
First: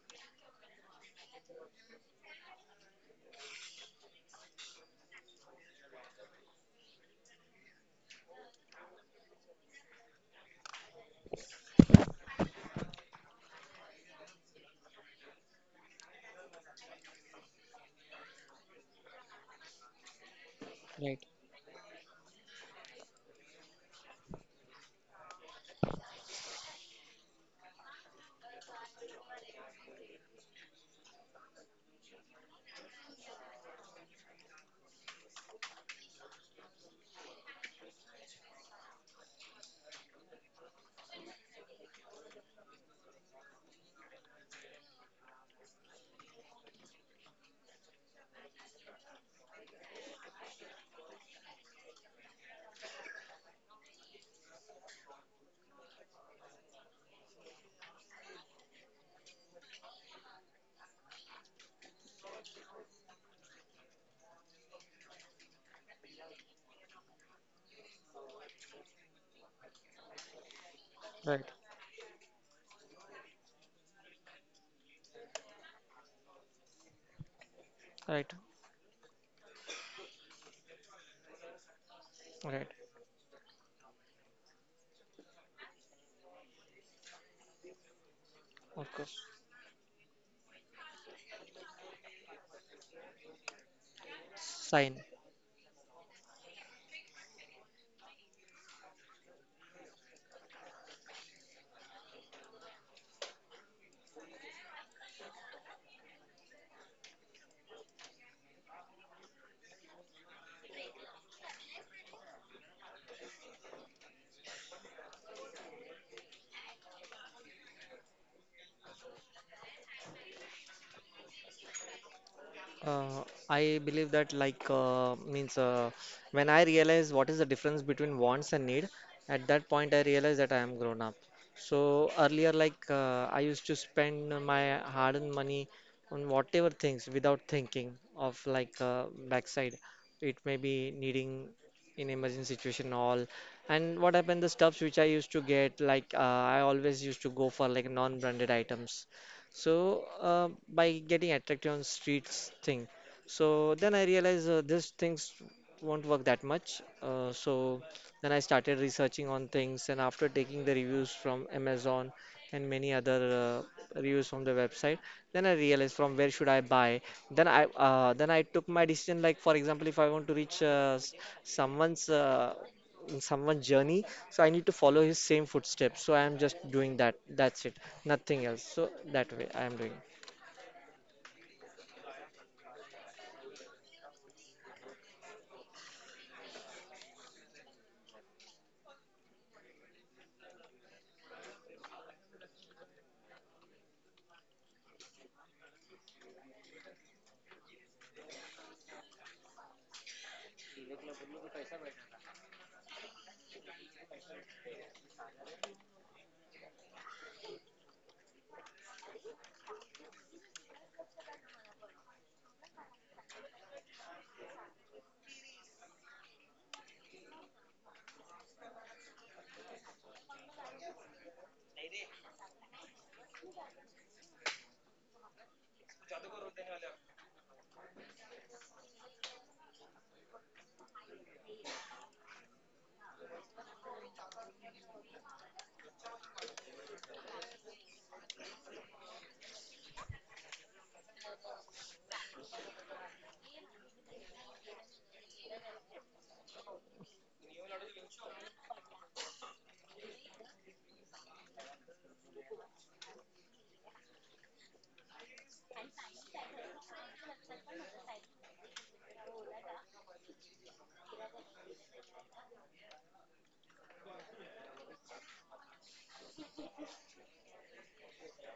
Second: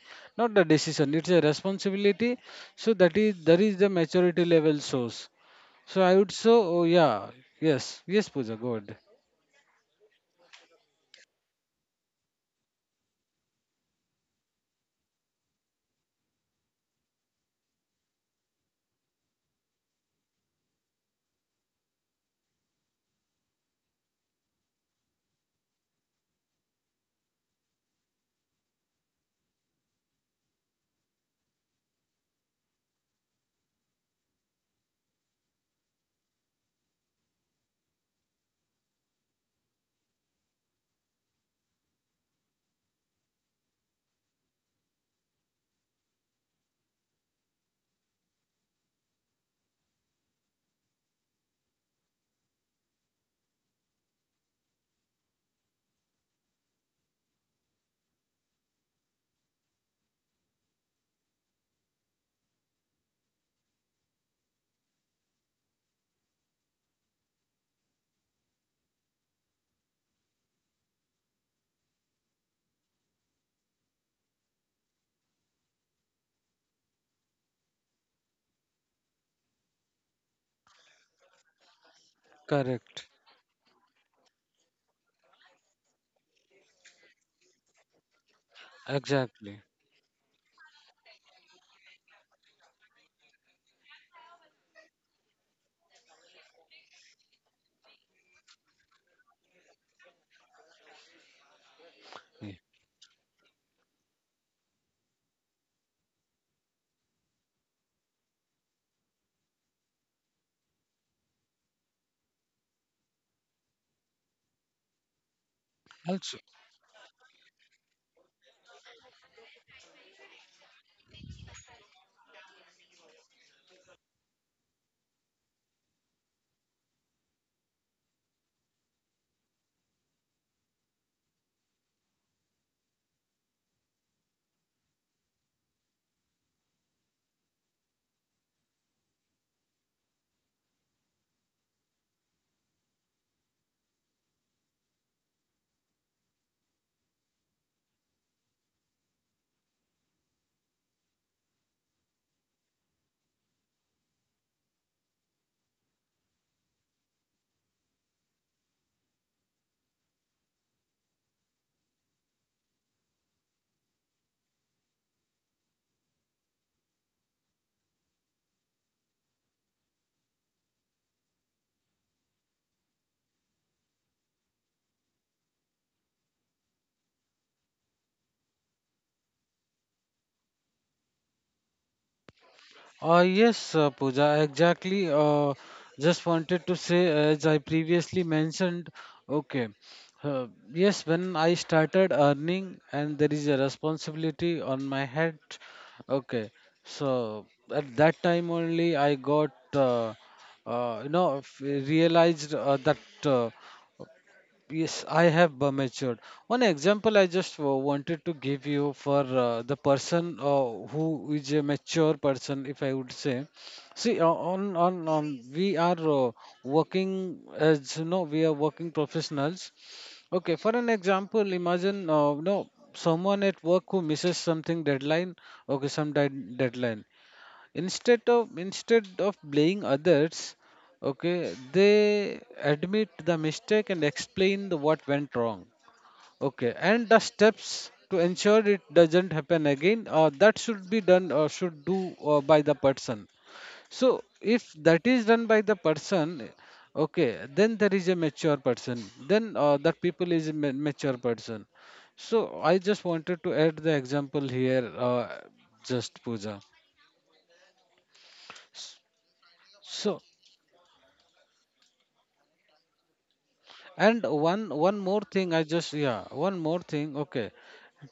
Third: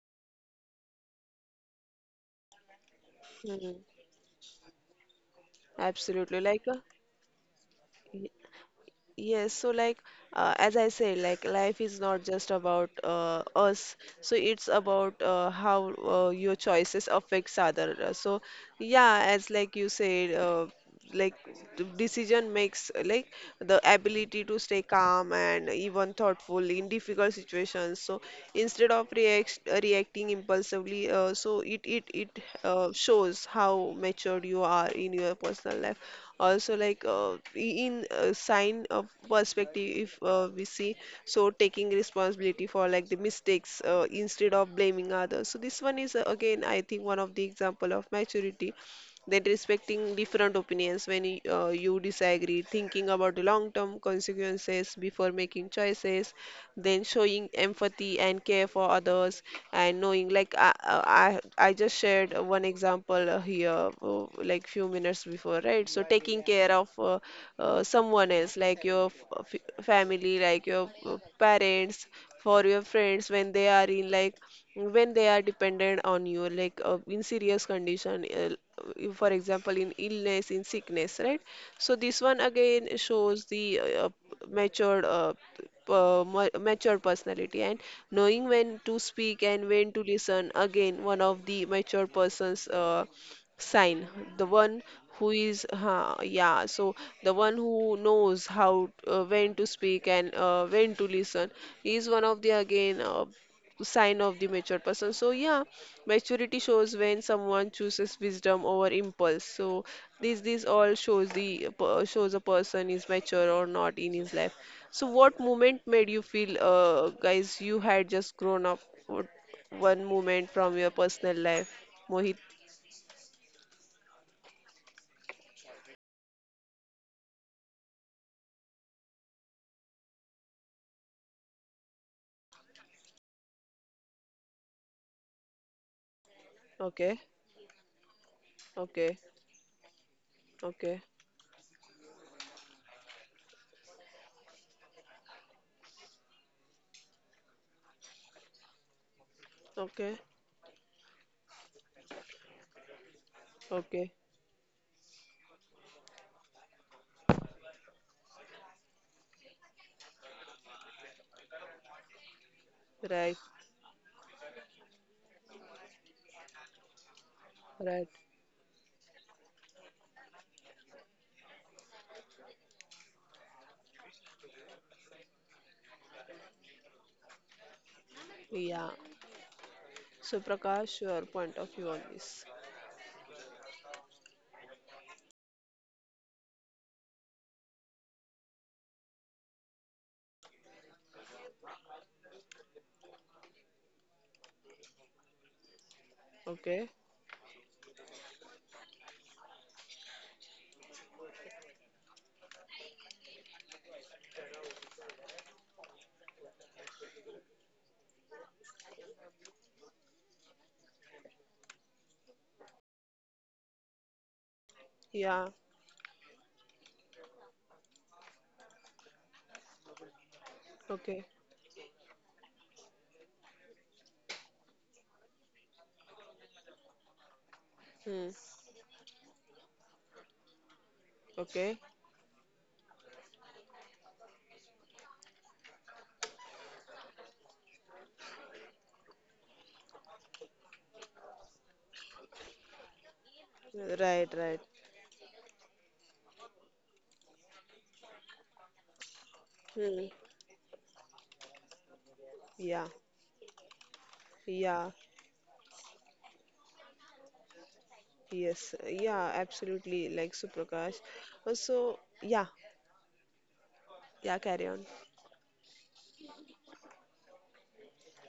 S3: not the decision, it's a responsibility. So that is, that
S1: hmm,
S3: is the maturity level source. So I would
S1: absolutely,
S3: say,
S1: like,
S3: oh, yeah, yes, yes, puja god.
S1: yes. So like as I say, like life is not just about us. So it's about how your choices affects other. So yeah, as like you said, uh,
S2: Right,
S1: like d- decision makes like the ability to stay calm and even thoughtful in difficult situations. So instead of reacting impulsively, so it shows how matured you are in your personal life. Also like in sign of perspective, if we see, so taking responsibility for like the mistakes instead of blaming others, so this one is, again I think, one of the example of maturity. That respecting different opinions when you disagree, thinking about the long term consequences before making choices, then showing empathy and care for others, and knowing like I just shared one example here like few minutes before, right? So taking care of, someone else like your family, like your
S2: right,
S1: parents, for your friends, when they are in like, when they are dependent on you, like in serious condition,
S2: right,
S1: for example in illness, in sickness, right? So this one
S2: right.
S1: again
S3: Correct.
S1: shows the matured uh, mature personality, and knowing when
S2: Of
S1: to
S2: course.
S1: speak
S3: Exactly.
S1: and when to listen, again one of the mature person's sign. The one
S2: Sign.
S1: who is yeah, so the one who knows how when to speak and when to listen is one of
S3: Yeah.
S1: the again sign of the mature person. So yeah, maturity shows when someone chooses wisdom over impulse. So this all shows the shows a person is mature or not in his life. So, what moment made you
S3: Also.
S1: feel, guys, you had just grown up? What one moment from your personal life, Mohit?
S2: Uh, I believe that like means when I realize what is the difference between wants and need, at that point I realize that I am grown up. So earlier, like I used to spend my hard-earned money on whatever
S1: Okay,
S2: things without thinking of like
S1: okay,
S2: backside. It may be
S1: okay,
S2: needing in emergency situation all. And what happened? The stuffs which I used to get, like I always used to go for like non-branded items, so
S1: okay,
S2: by getting attracted on streets thing, so then I
S1: okay.
S2: realized these things won't work that much. So then I started researching on things, and after taking the reviews from Amazon and many other
S1: Right,
S2: reviews from the website, then I realized from where should I buy. Then I uh,
S1: right.
S2: then I took my decision. Like for example, if I want to reach someone's someone's journey, so I need to follow his same footsteps. So I am just doing that. That's it. Nothing else. So
S1: Yeah.
S2: that way I am doing.
S1: So, Prakash, your point of view on this?
S3: Yes, Pooja, exactly. Just wanted to say, as I previously mentioned, okay, uh, yes, when I started earning and there is a responsibility on my head, okay,
S1: Okay.
S3: so at that time only I got, you know, realized that. Uh, Yes, I have matured. One example I just wanted to give you for the person who is a mature person, if I would say. See,
S1: Yeah.
S3: we are, working, as you know, we are working professionals. Okay, for an
S1: Okay.
S3: example, imagine, no someone at work who misses something deadline. Okay, some deadline, instead
S1: Hmm.
S3: of instead of blaming others, okay,
S1: Okay.
S3: they admit the mistake and explain the what went wrong, okay, and the steps to ensure it doesn't happen again, that should be done or should do by the person. So
S1: Right, right.
S3: if that is done by the person, okay, then there is a mature person, then that
S1: Hmm.
S3: people is a mature person. So I
S1: Yeah.
S3: just wanted to add the example here,
S1: Yeah.
S3: just puja
S1: Yes. Yeah. Absolutely.
S3: so.
S1: Like Suprakash. So, yeah. Yeah.
S3: And
S1: Carry on.
S3: one more thing, I just, yeah, one more thing. Okay,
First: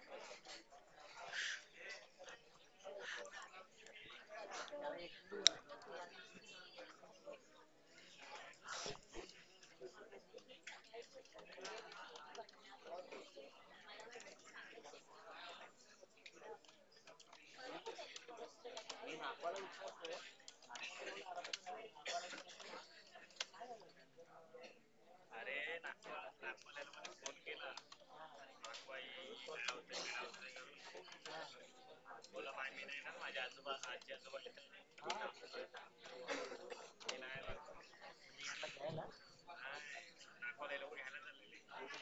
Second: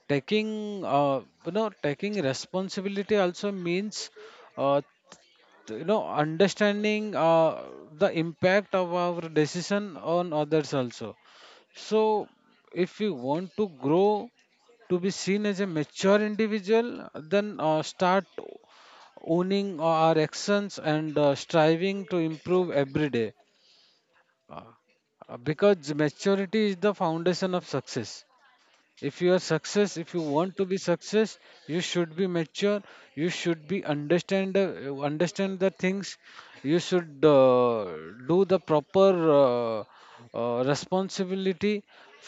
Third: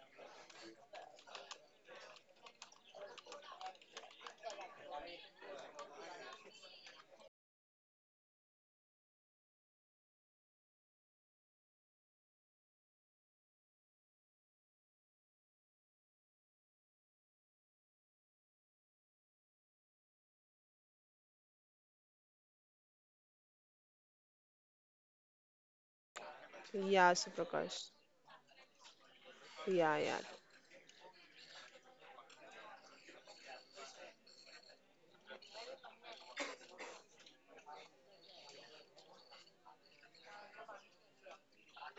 S3: taking, you know, taking responsibility also means uh, you know, understanding the impact of our decision on others also. So if we want to grow, to be seen as a mature individual, then start owning our actions and striving to improve every day. Uh, because maturity is the
S1: Yeah,
S3: foundation of
S1: Suprakash.
S3: success. If you are success, if
S1: Yeah,
S3: you
S1: yeah.
S3: want to be success, you should be mature. You should be understand understand the things. You should do the proper, responsibility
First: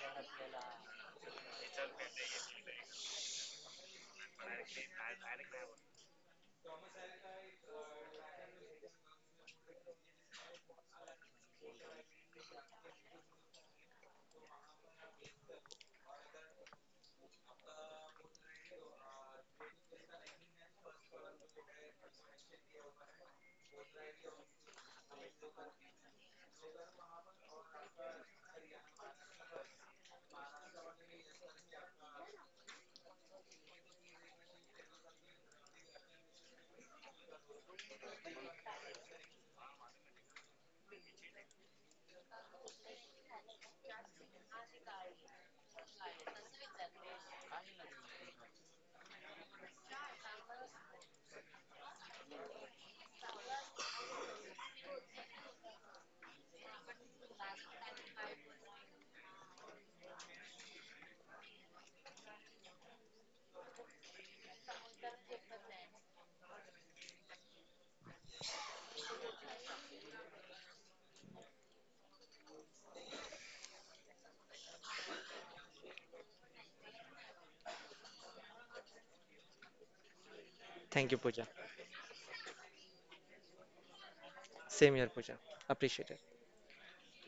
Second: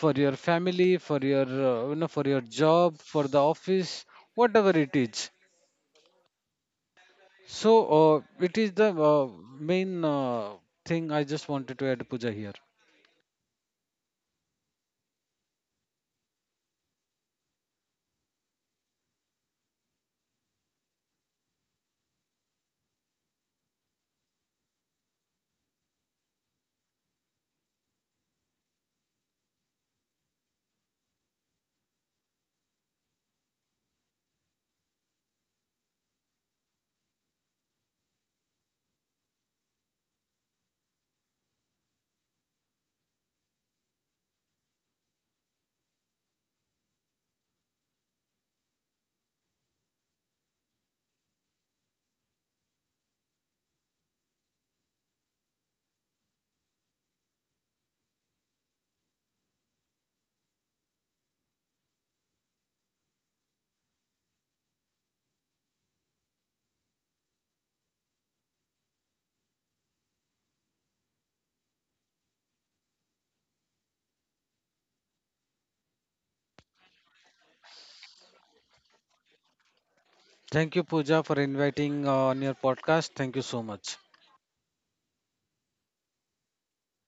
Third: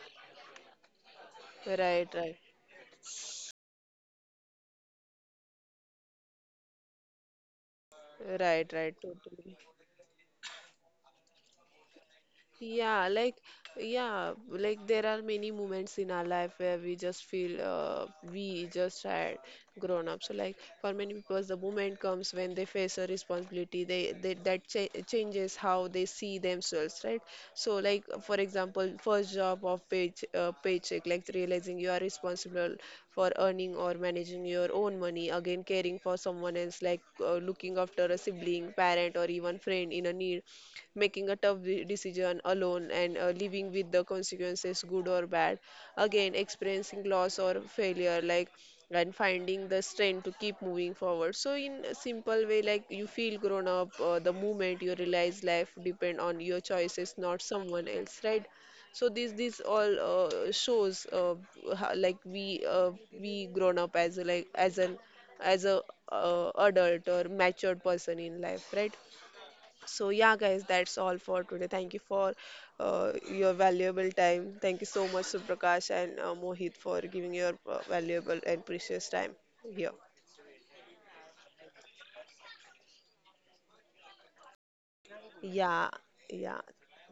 S3: for your family, for your, you
S1: Right,
S3: know, for
S1: right,
S3: your job, for the office, whatever it is. So
S1: right,
S3: it is
S1: right,
S3: the
S1: totally.
S3: main thing I just wanted to add, puja here.
S1: Yeah, like, yeah, like there are many moments in our life where we just feel we just had grown up. So, like, for many people, the moment comes when they face a responsibility, they that changes how they see themselves, right? So, like, for example, first job of paycheck, like realizing you are responsible for earning or managing your own money. Again, caring for someone else, like looking after a sibling, parent, or even friend in a need. Making a tough decision alone and living with the consequences, good or bad. Again, experiencing loss or failure, like, and finding the strength to keep moving forward. So, in a simple way, like you feel grown up the moment you realize life depend on your choices, not someone else, right? So this all shows how, like we grown up as a, like as an, as a, adult or matured person in life, right? So, yeah, guys, that's all for today. Thank you for your valuable time. Thank you so much, Suprakash and Mohit, for giving your valuable and precious time here.
S3: Thank you,
S2: Thank you,
S3: Pooja,
S2: Pooja.
S3: for inviting on your podcast. Thank you so much.
S2: Same here, Pooja.
S1: Yeah,
S2: Appreciate it.
S1: yeah.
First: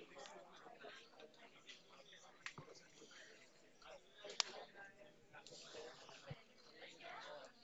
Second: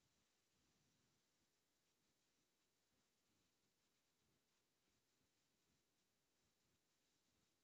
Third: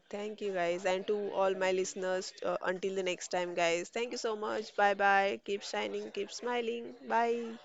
S1: Thank you, guys. And to all my listeners, until the next time, guys, thank you so much. Bye bye. Keep shining, keep smiling. Bye.